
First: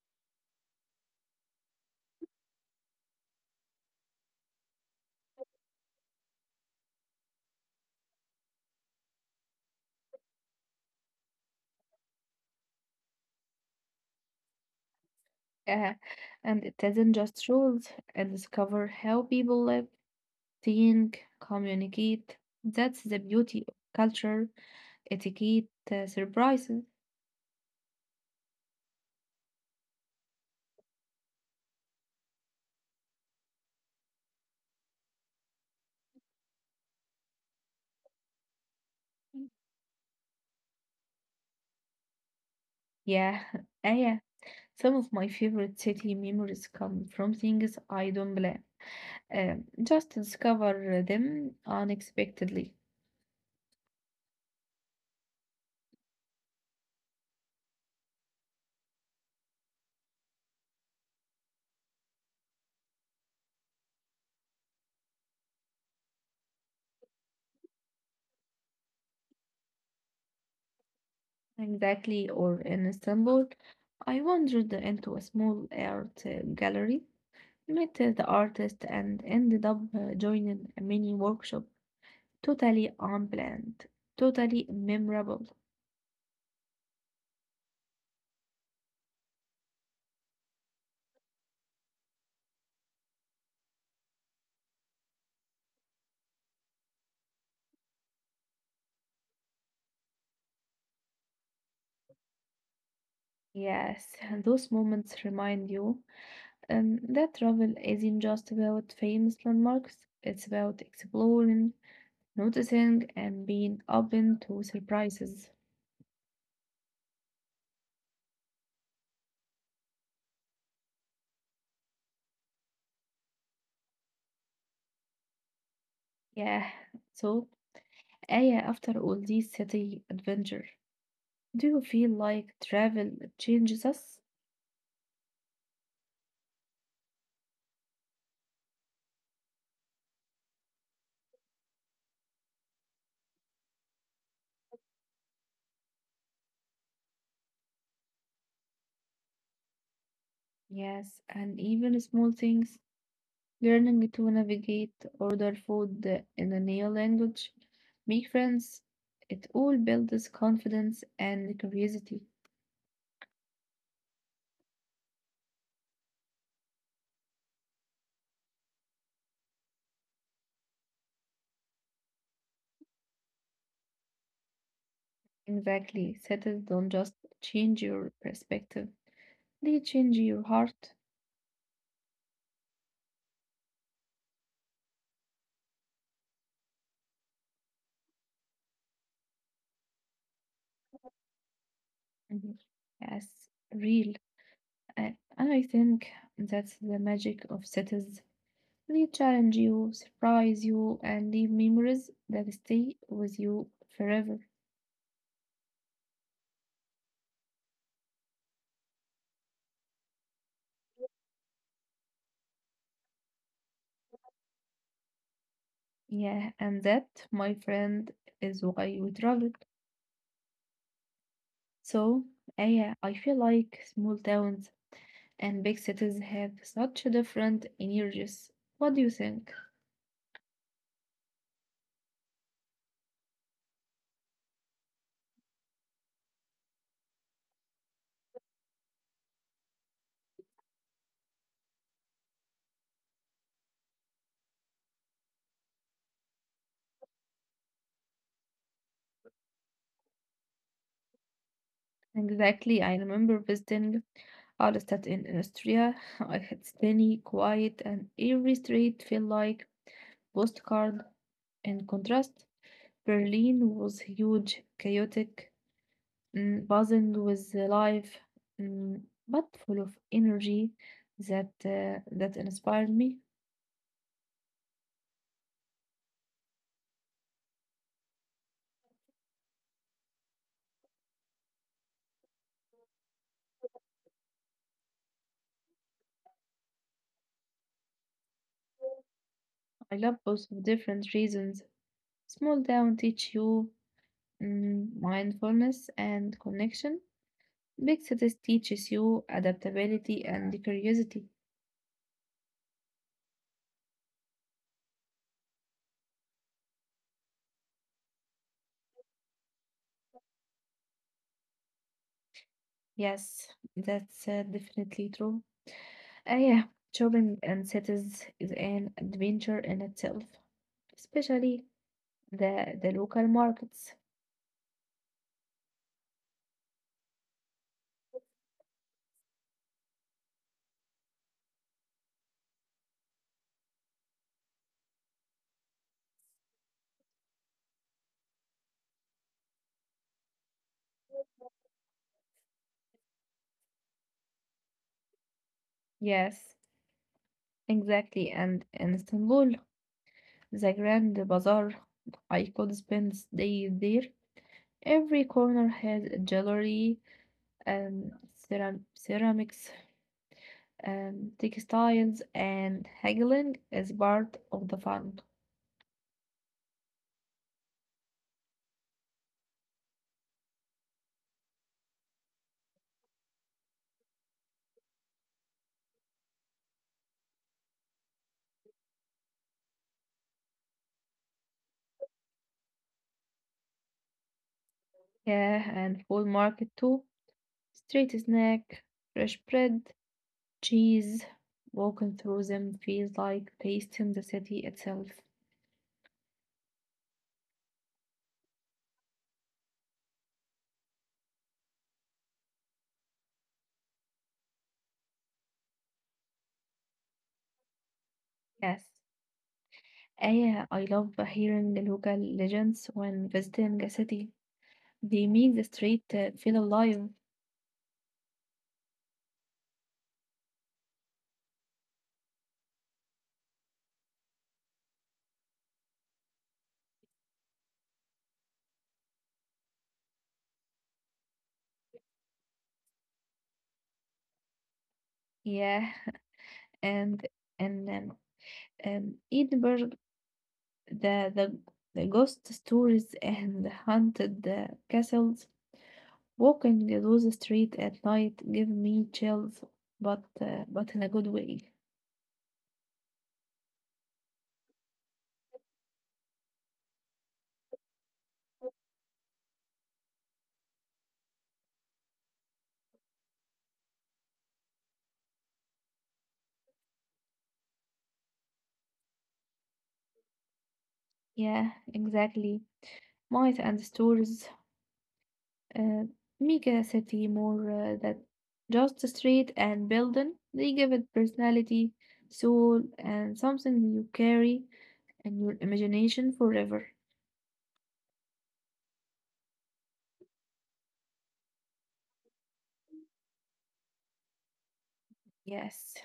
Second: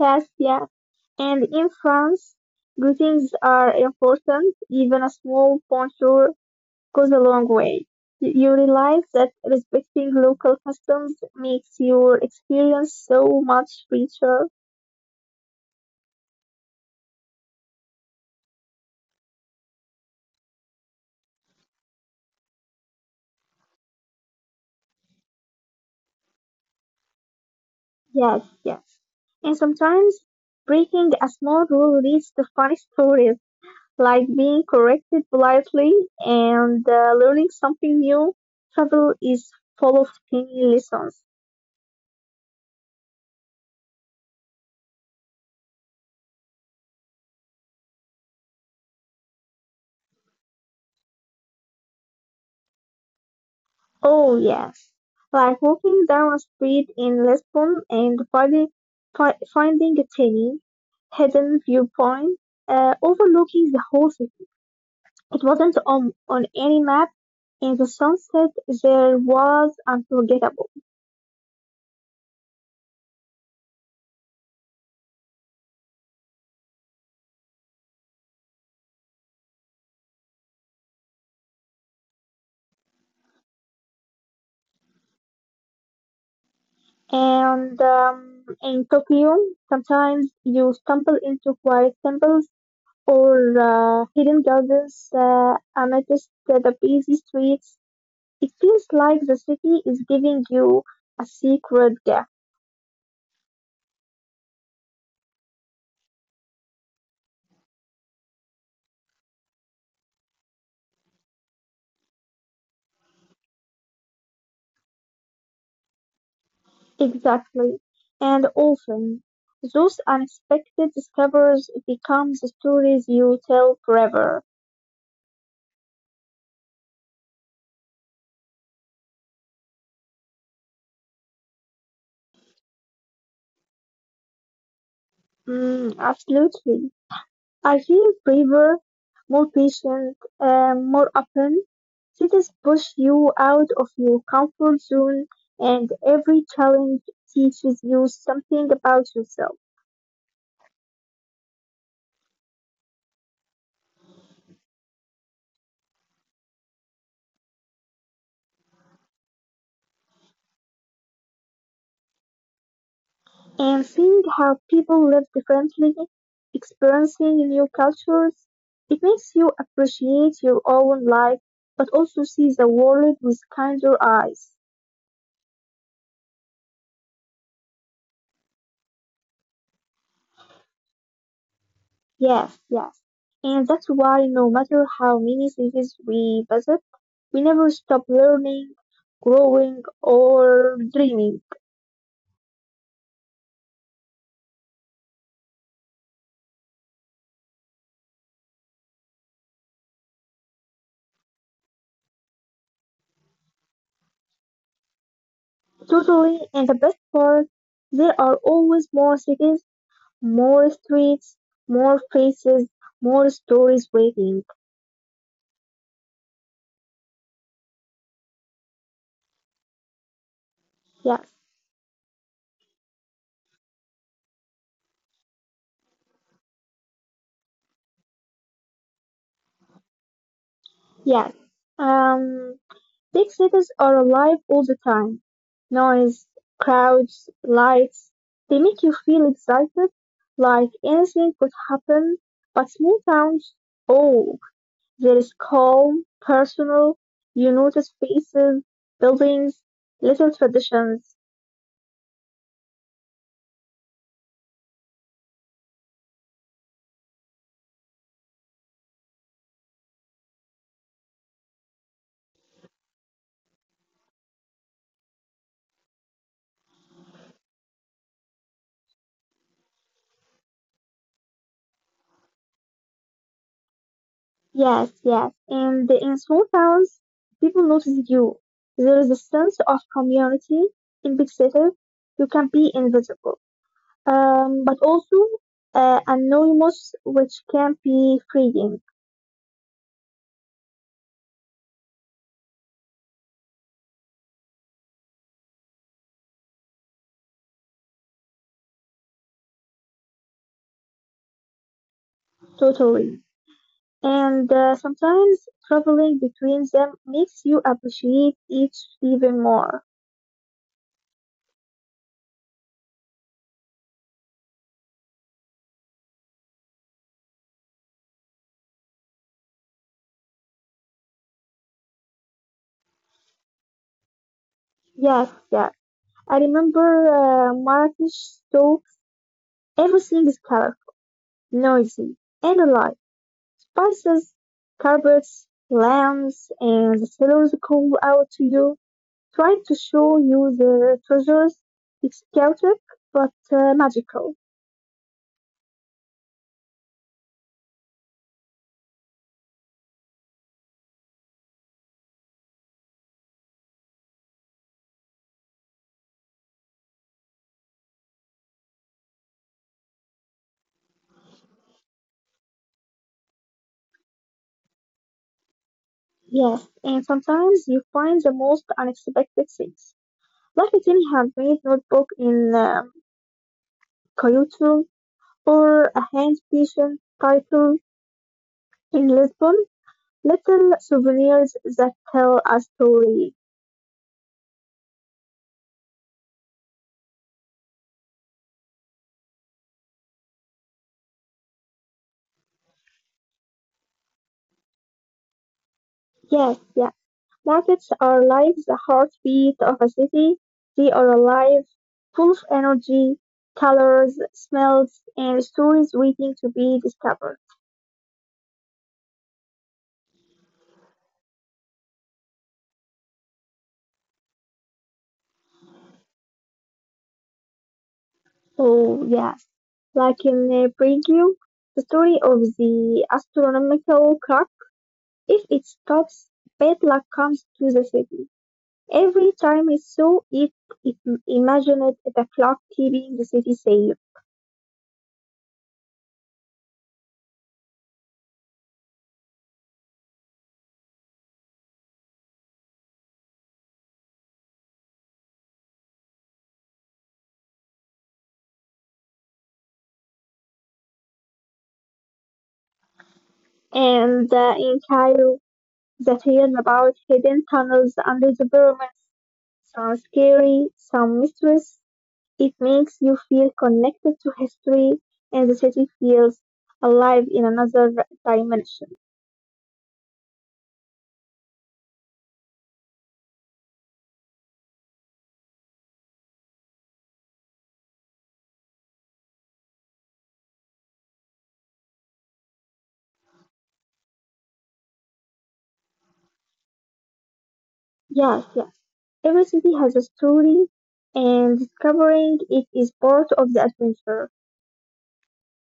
Yes, yes. And in France, greetings are important. Even a small bonjour goes a long way. You realize that respecting local customs makes your experience so much richer. Uh, and it isn't just rules, and discover how people live, think, communicate. That's the beauty of culture, etiquette, surprises. Yes, yes. And sometimes breaking a small rule leads to funny stories, like being corrected politely and learning something new. Travel is full of tiny lessons. Yeah, yeah. Some of my favorite city memories come from things I don't plan. Just discover them unexpectedly. Oh yes, like walking down a street in Lisbon and finding a tiny hidden viewpoint overlooking the whole city. It wasn't on any map, and the sunset there was unforgettable. Exactly, or in Istanbul, I wandered into a small art gallery, met the artist, and ended up joining a mini workshop, totally unplanned, totally memorable. And in Tokyo, sometimes you stumble into quiet temples or hidden gardens amidst the busy streets. It feels like the city is giving you a secret gift. Yes, and those moments remind you that travel isn't just about famous landmarks, it's about exploring, noticing, and being open to surprises. Exactly. And often, those unexpected discoveries become the stories you tell forever. Yeah, so Aya, after all this city adventure, do you feel like travel changes us? Mm, absolutely. I feel braver, more patient, and more open. Cities push you out of your comfort zone, and every challenge teaches you something about yourself. Yes, and even small things, learning to navigate, order food in a new language, make friends, it all builds confidence and curiosity. And seeing how people live differently, experiencing new cultures, it makes you appreciate your own life, but also see the world with kinder eyes. Exactly, cities don't just change your perspective, they change your heart. Yes, yes. And that's why no matter how many cities we visit, we never stop learning, growing, or dreaming. Mhm. Yes, real. And I think that's the magic of cities. They challenge you, surprise you, and leave memories that stay with you forever. Totally, and the best part, there are always more cities, more streets, more faces, more stories waiting. Yeah, and that, my friend, is why we travel. Yes. So, yeah, I feel like small towns and big cities have such different energies. What do you think? Yes. Um, Big cities are alive all the time. Noise, crowds, lights. They make you feel excited, like anything could happen. But small towns, oh, there is calm, personal. You notice faces, buildings, little traditions. Exactly, I remember visiting Alstadt in Austria. I had sunny, quiet, and every street felt like postcard in contrast. Berlin was huge, chaotic, mm, buzzing with life, mm, but full of energy that inspired me. Yes, yes. And in small towns, people notice you. There is a sense of community. In big cities, you can be invisible. But also anonymous, which can be freeing. I love both for different reasons. Small town teach you, mm, mindfulness and connection. Big cities teaches you adaptability and curiosity. Totally. And sometimes traveling between them makes you appreciate each even more. Yes, that's definitely true. Ah, yeah, shopping in cities is an adventure in itself, especially the local markets. Yes, yes. I remember Marrakesh, so everything is colorful, noisy, and alive. Spices, carpets, lamps, and the sailors call out to you, trying to show you the treasures. It's chaotic, but magical. Yes, exactly. And in Istanbul, the Grand Bazaar, I could spend days there. Every corner has a jewelry, um, ceramics, textiles, and haggling is part of the fun. Yes, and sometimes you find the most unexpected things, like a tiny handmade notebook in Kyoto or a hand-pieced title in Lisbon. Little souvenirs that tell a story. Yeah, and food market too. Street snack, fresh bread, cheese. Walking through them feels like tasting the city itself. Yes, yeah. Markets are like the heartbeat of a city. They are alive, full of energy, colors, smells, and stories waiting to be discovered. Yes. I love hearing the local legends when visiting a city. They make the street feel alive. Oh, yes. Like in Preview, the story of the astronomical clock. If it stops, bad luck comes to the city. Every time it saw it, it imagined the clock keeping the city safe. Yeah, and and Edinburgh, the the the ghost stories and the haunted castles. Walking those streets at night give me chills, but in a good way. And in Cairo, the tale about hidden tunnels under the pyramids. Sounds scary, some mysterious. It makes you feel connected to history, and the city feels alive in another dimension. Yeah, exactly. Mice and stories آه، make a city more that just a street and building. They give it personality, soul, and something you carry in your imagination forever. Yes, yes. Every city has a story, and discovering it is part of the adventure. Yes,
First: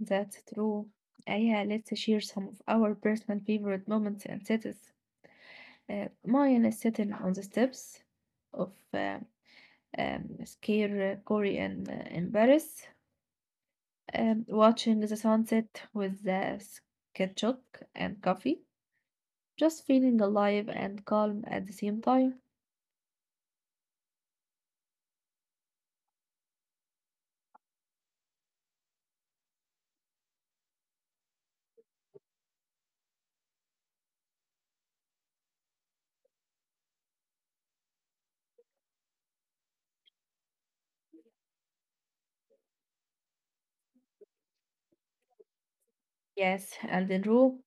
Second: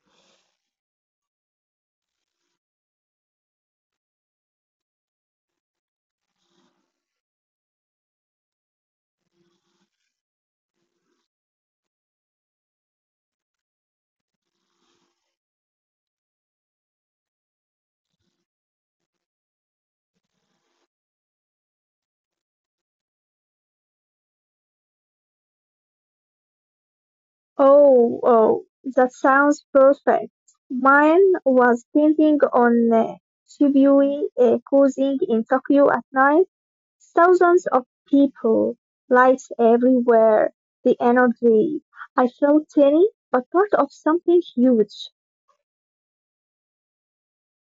that's true. Yeah, let's share some of our personal favorite moments and cities. Mine is sitting on the steps of Scare Corey in Paris, watching the sunset with the ketchup and coffee, just feeling alive and calm at the same time. Oh, oh, that sounds perfect. Mine was thinking on Shibuya cruising in Tokyo at night. Thousands of people, lights everywhere, the energy. I felt tiny, but part of something huge. Yes, and in Rome,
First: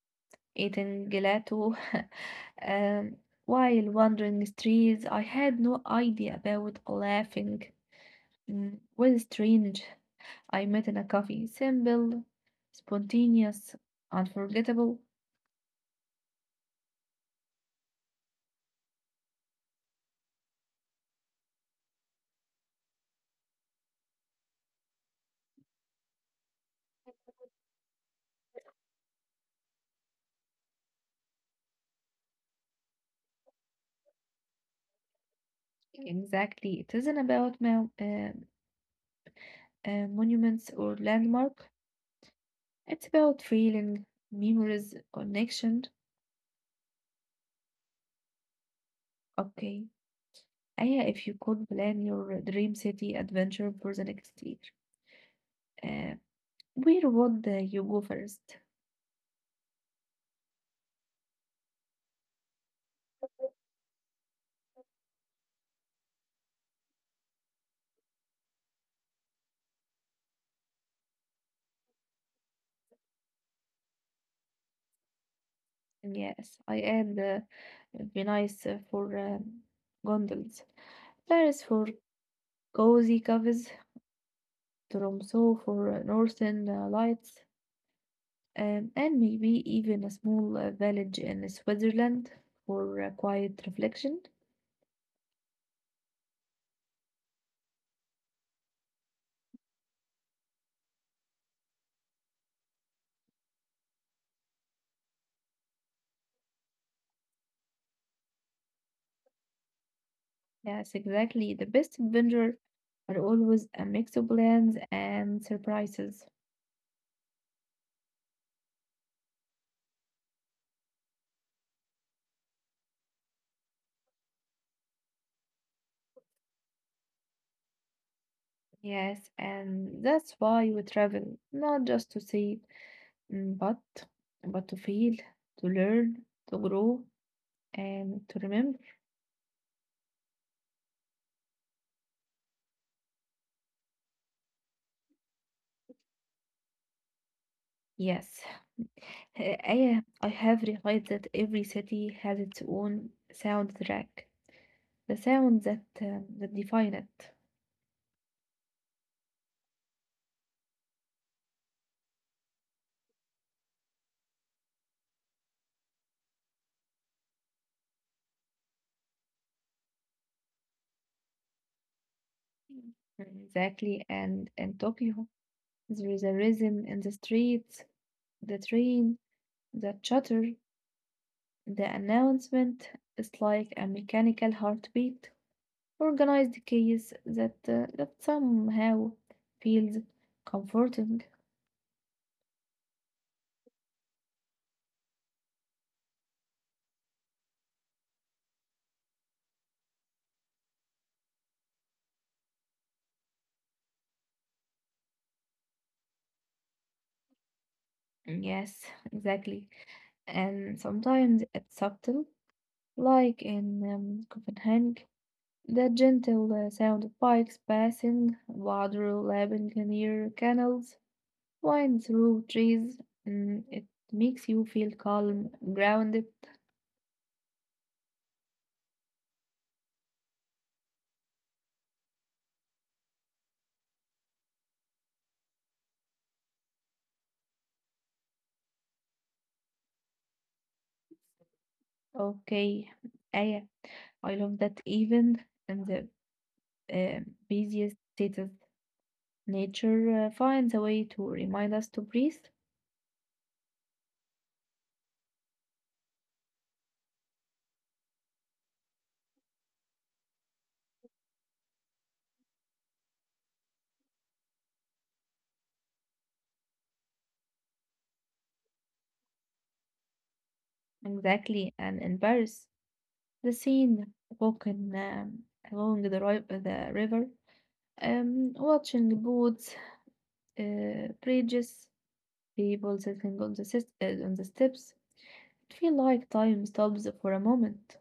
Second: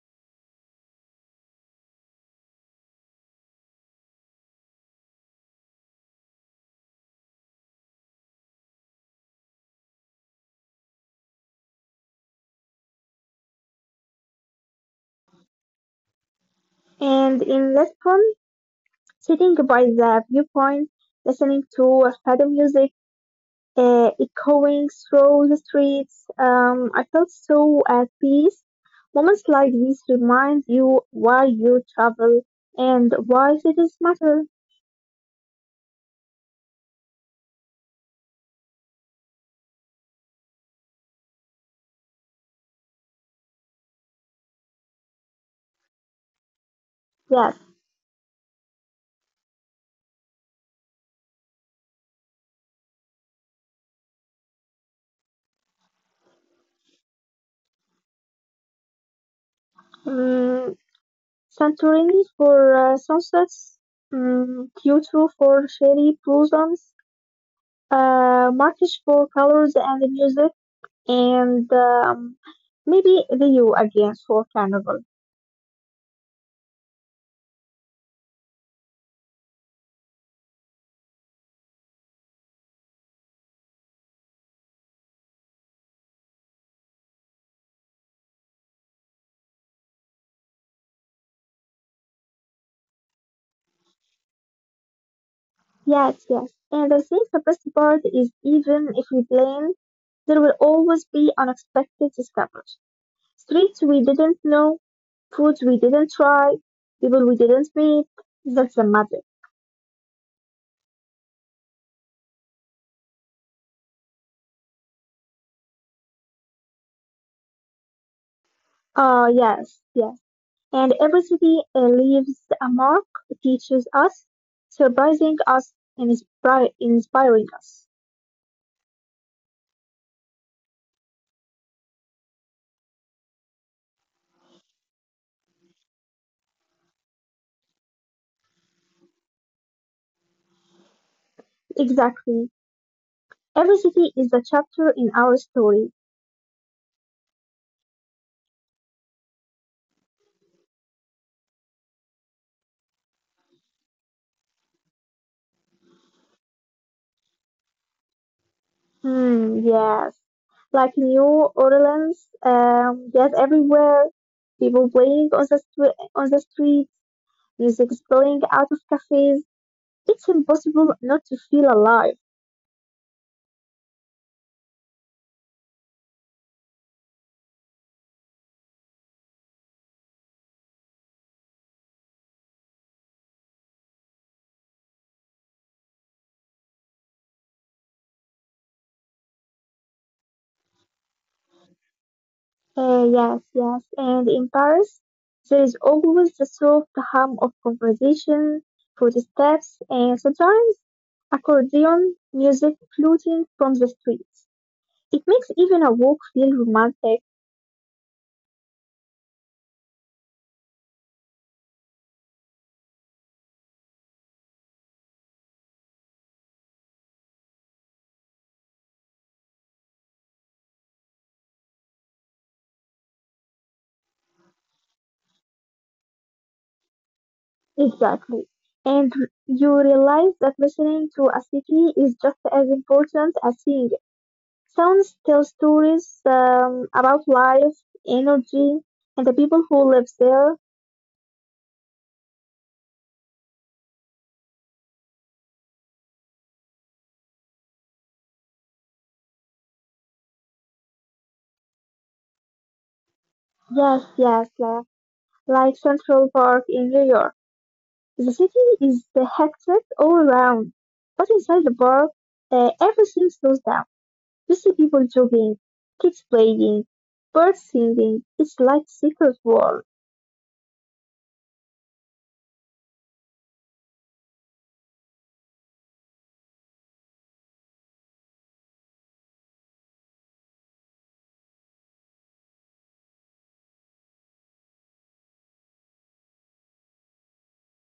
eating gelato um, while wandering streets, I had no idea about laughing, mm, was strange. I met in a coffee. Simple, spontaneous, unforgettable. And in Lisbon, sitting by the viewpoint, listening to fado music echoing through the streets. I felt so at peace. Moments like these remind you why you travel and why cities matter. Exactly. It isn't about monuments or landmark. It's about feeling, memories, connection. Yes. Okay. Aya, if you could plan your dream city adventure for the next year, uh, where would you go first? Um, Santorini for sunsets, Kyoto for cherry blossoms, Marrakesh for colors and music, and maybe the U again for carnival. Yes, I add it for gondolas. Paris for cozy cafes, Tromso for northern lights, and maybe even a small village in Switzerland for quiet reflection. Yes, yes. And the best part is even if we plan, there will always be unexpected discoveries. Streets we didn't know, foods we didn't try, people we didn't meet. That's the magic. Yes, exactly. The best adventure are always a mix of plans and surprises. Ah, yes, yes. And every city leaves a mark, teaches us, surprising us, and inspiring us. Yes, and that's why we travel, not just to see, mm, but but to feel, to learn, to grow, and to remember. Exactly. Every city is a chapter in our story. Yes. I have realized that every city has its own soundtrack, the sound that that define it. Hmm, yes. Like New Orleans, yes, everywhere. People playing on the street, music is playing out of cafes. It's impossible not to feel alive. Mm. Exactly, and Tokyo, there is a rhythm in the streets, the train, the chatter, the announcement. It's like a mechanical heartbeat, organized case that somehow feels comforting. Yes, yes. And in Paris, there is always the soft hum of conversation, footsteps, and sometimes accordion music floating from the streets. It makes even a walk feel romantic. Yes, exactly, and sometimes it's subtle. Like in Copenhagen, the gentle sound of bikes passing, water lapping near canals, wind through trees. Mm, it makes you feel calm, grounded. Exactly. And you realize that listening to a city is just as important as seeing it. Sounds tell stories about life, energy, and the people who live there. Okay, I, I love that even in the uh, busiest cities, nature finds a way to remind us to breathe. Yes, yes, like Central Park in New York. The city is the hectic all around, but inside the park, everything slows down. You see people jogging, kids playing, birds singing. It's like secret world. Exactly, and in Paris, the scene walking along the river, watching boats, bridges, people sitting on on the steps. It feels like time stops for a moment.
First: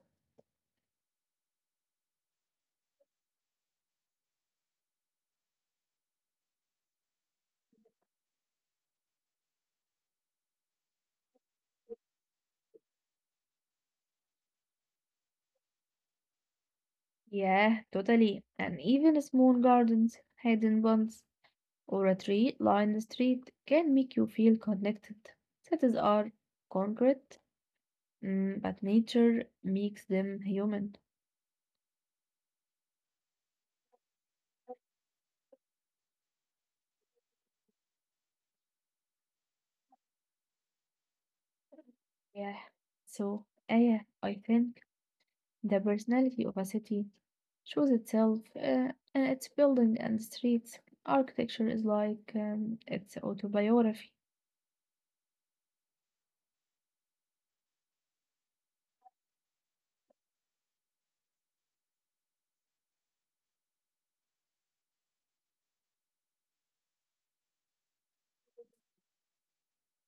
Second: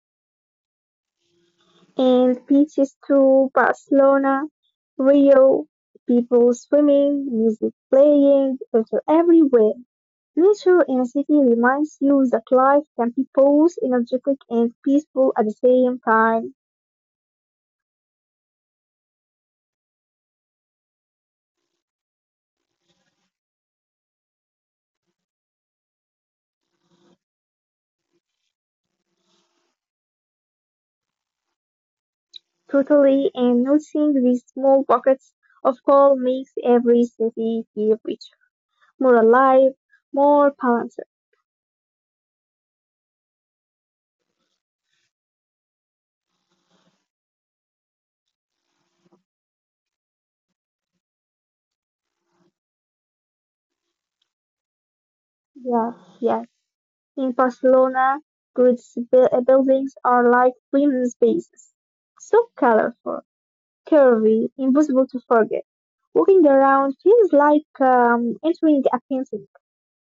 And beaches to Barcelona, Rio, people swimming, music playing, water everywhere. Nature in a city reminds you that life can be both energetic and peaceful at the same time. Yeah, totally. And even small gardens, hidden ones, or a tree lined street can make you feel connected. Cities are concrete, mm, but nature makes them human. Totally, and noticing these small pockets of calm makes every city feel richer, more alive, more balanced. Yeah. So, yeah, I think. The personality of a city shows itself in its building and streets. Architecture is like its autobiography. Yes, yes. In Barcelona, great buildings are like green spaces so colorful, curvy, impossible to forget. Walking around feels like entering a painting.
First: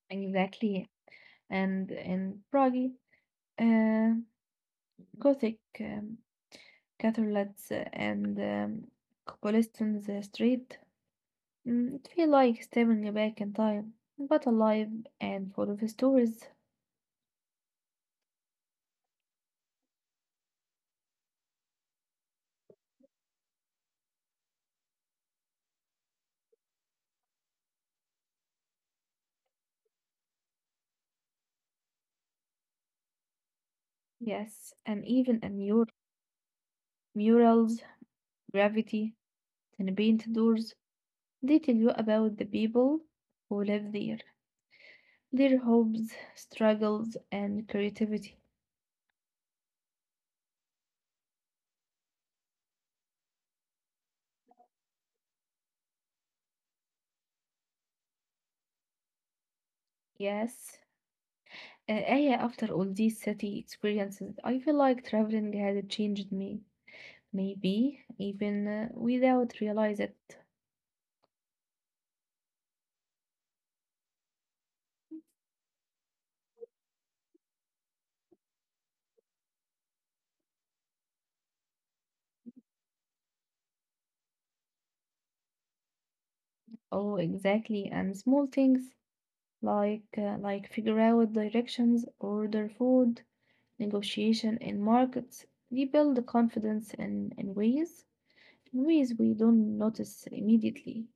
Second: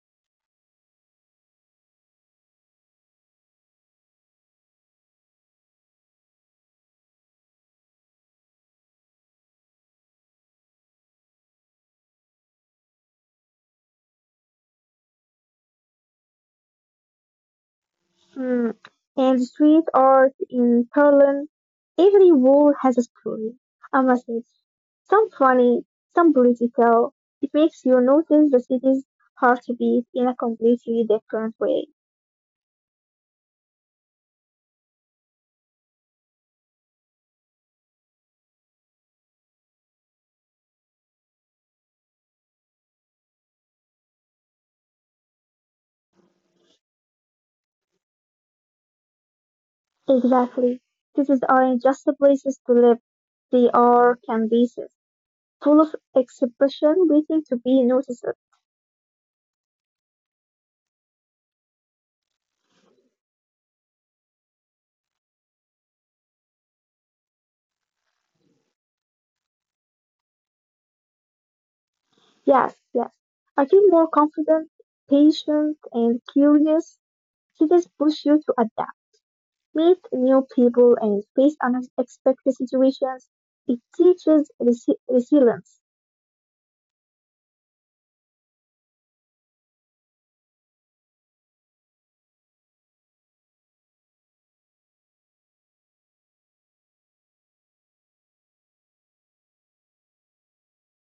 Exactly. And in Prague, uh, Gothic cathedrals and cobblestones street, mm, it feel like stepping back in time, but alive and full of stories. Mm. And street art in Berlin, every wall has a story, a message, some funny, some political. It makes you notice the city's heartbeat in a completely different way. Yes, and even in your murals, graffiti, and painted doors. They tell you about the people who live there, their hopes, struggles, and creativity. Exactly. Cities aren't just places to live, they are canvases, full of expression waiting to be noticed. Yes, Aya, after all these city experiences, I feel like traveling had changed me. Maybe even without realize it. Yes, yes. I feel more confident, patient, and curious. Cities push you to adapt, meet new people, and face unexpected situations. It teaches resilience Oh, exactly. And small things like figure out directions, order food, negotiation in markets, rebuild the confidence in ways we don't notice immediately.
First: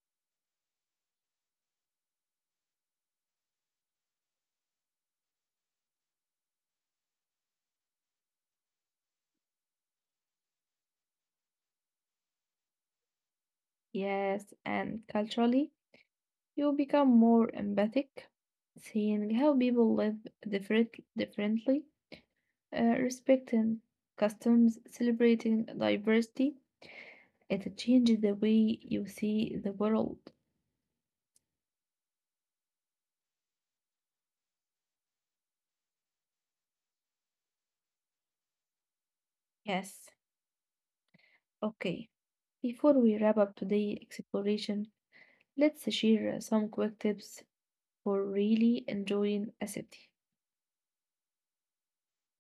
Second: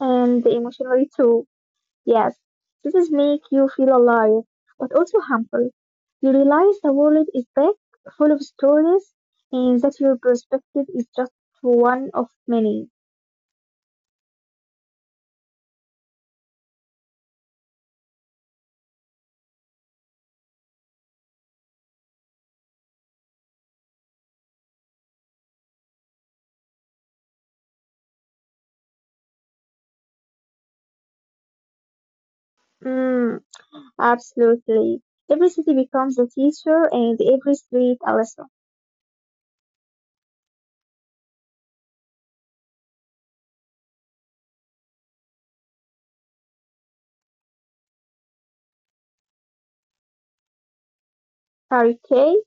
and emotionally too. Yes, cities make you feel alive, but also humble. You realize the world is big, full of stories, and that your perspective is just one of many. Yes, and culturally, you become more empathic, seeing how people live different, differently, respecting customs, celebrating diversity. It changes the way you see the world. Mm. Absolutely. Every city becomes a teacher and every street a lesson. Yes, okay. Before we wrap up today's exploration, let's share some quick tips for really enjoying a city. Parquet,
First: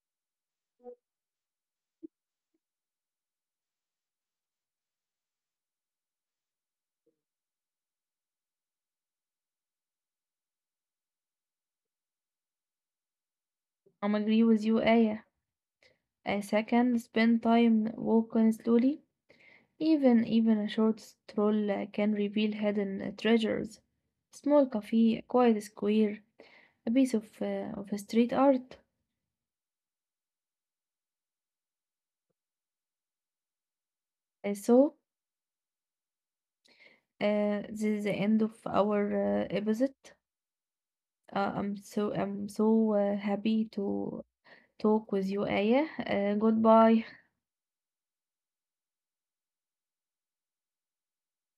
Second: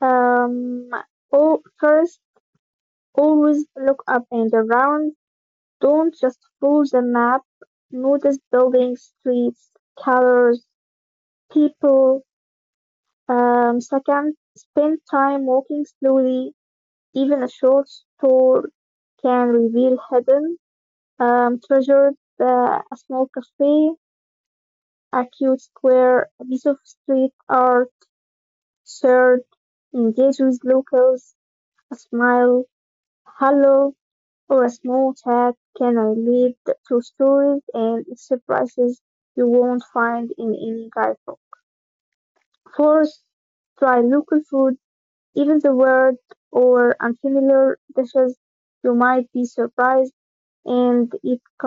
um, oh, first, always look up and around. Don't just follow the map. Notice buildings, streets, colors, people. I'm Second, agree with you, spend Aya. time walking I slowly. second Even spend a short time walking store slowly. can reveal Even hidden even a short stroll treasures, can reveal uh, a hidden small treasures. cafe, Small cafe, a a cute quiet square, square, a piece of a piece street art. of street art. Third, engage with locals. A smile, hello, Uh, or a so small chat can I lead to stories this and is the end of surprises you our won't episode. find in any guidebook. I'm so I'm so Fourth, uh, happy try to local food. talk with you, Even the Aya. weird or Goodbye. unfamiliar dishes, you might be surprised and it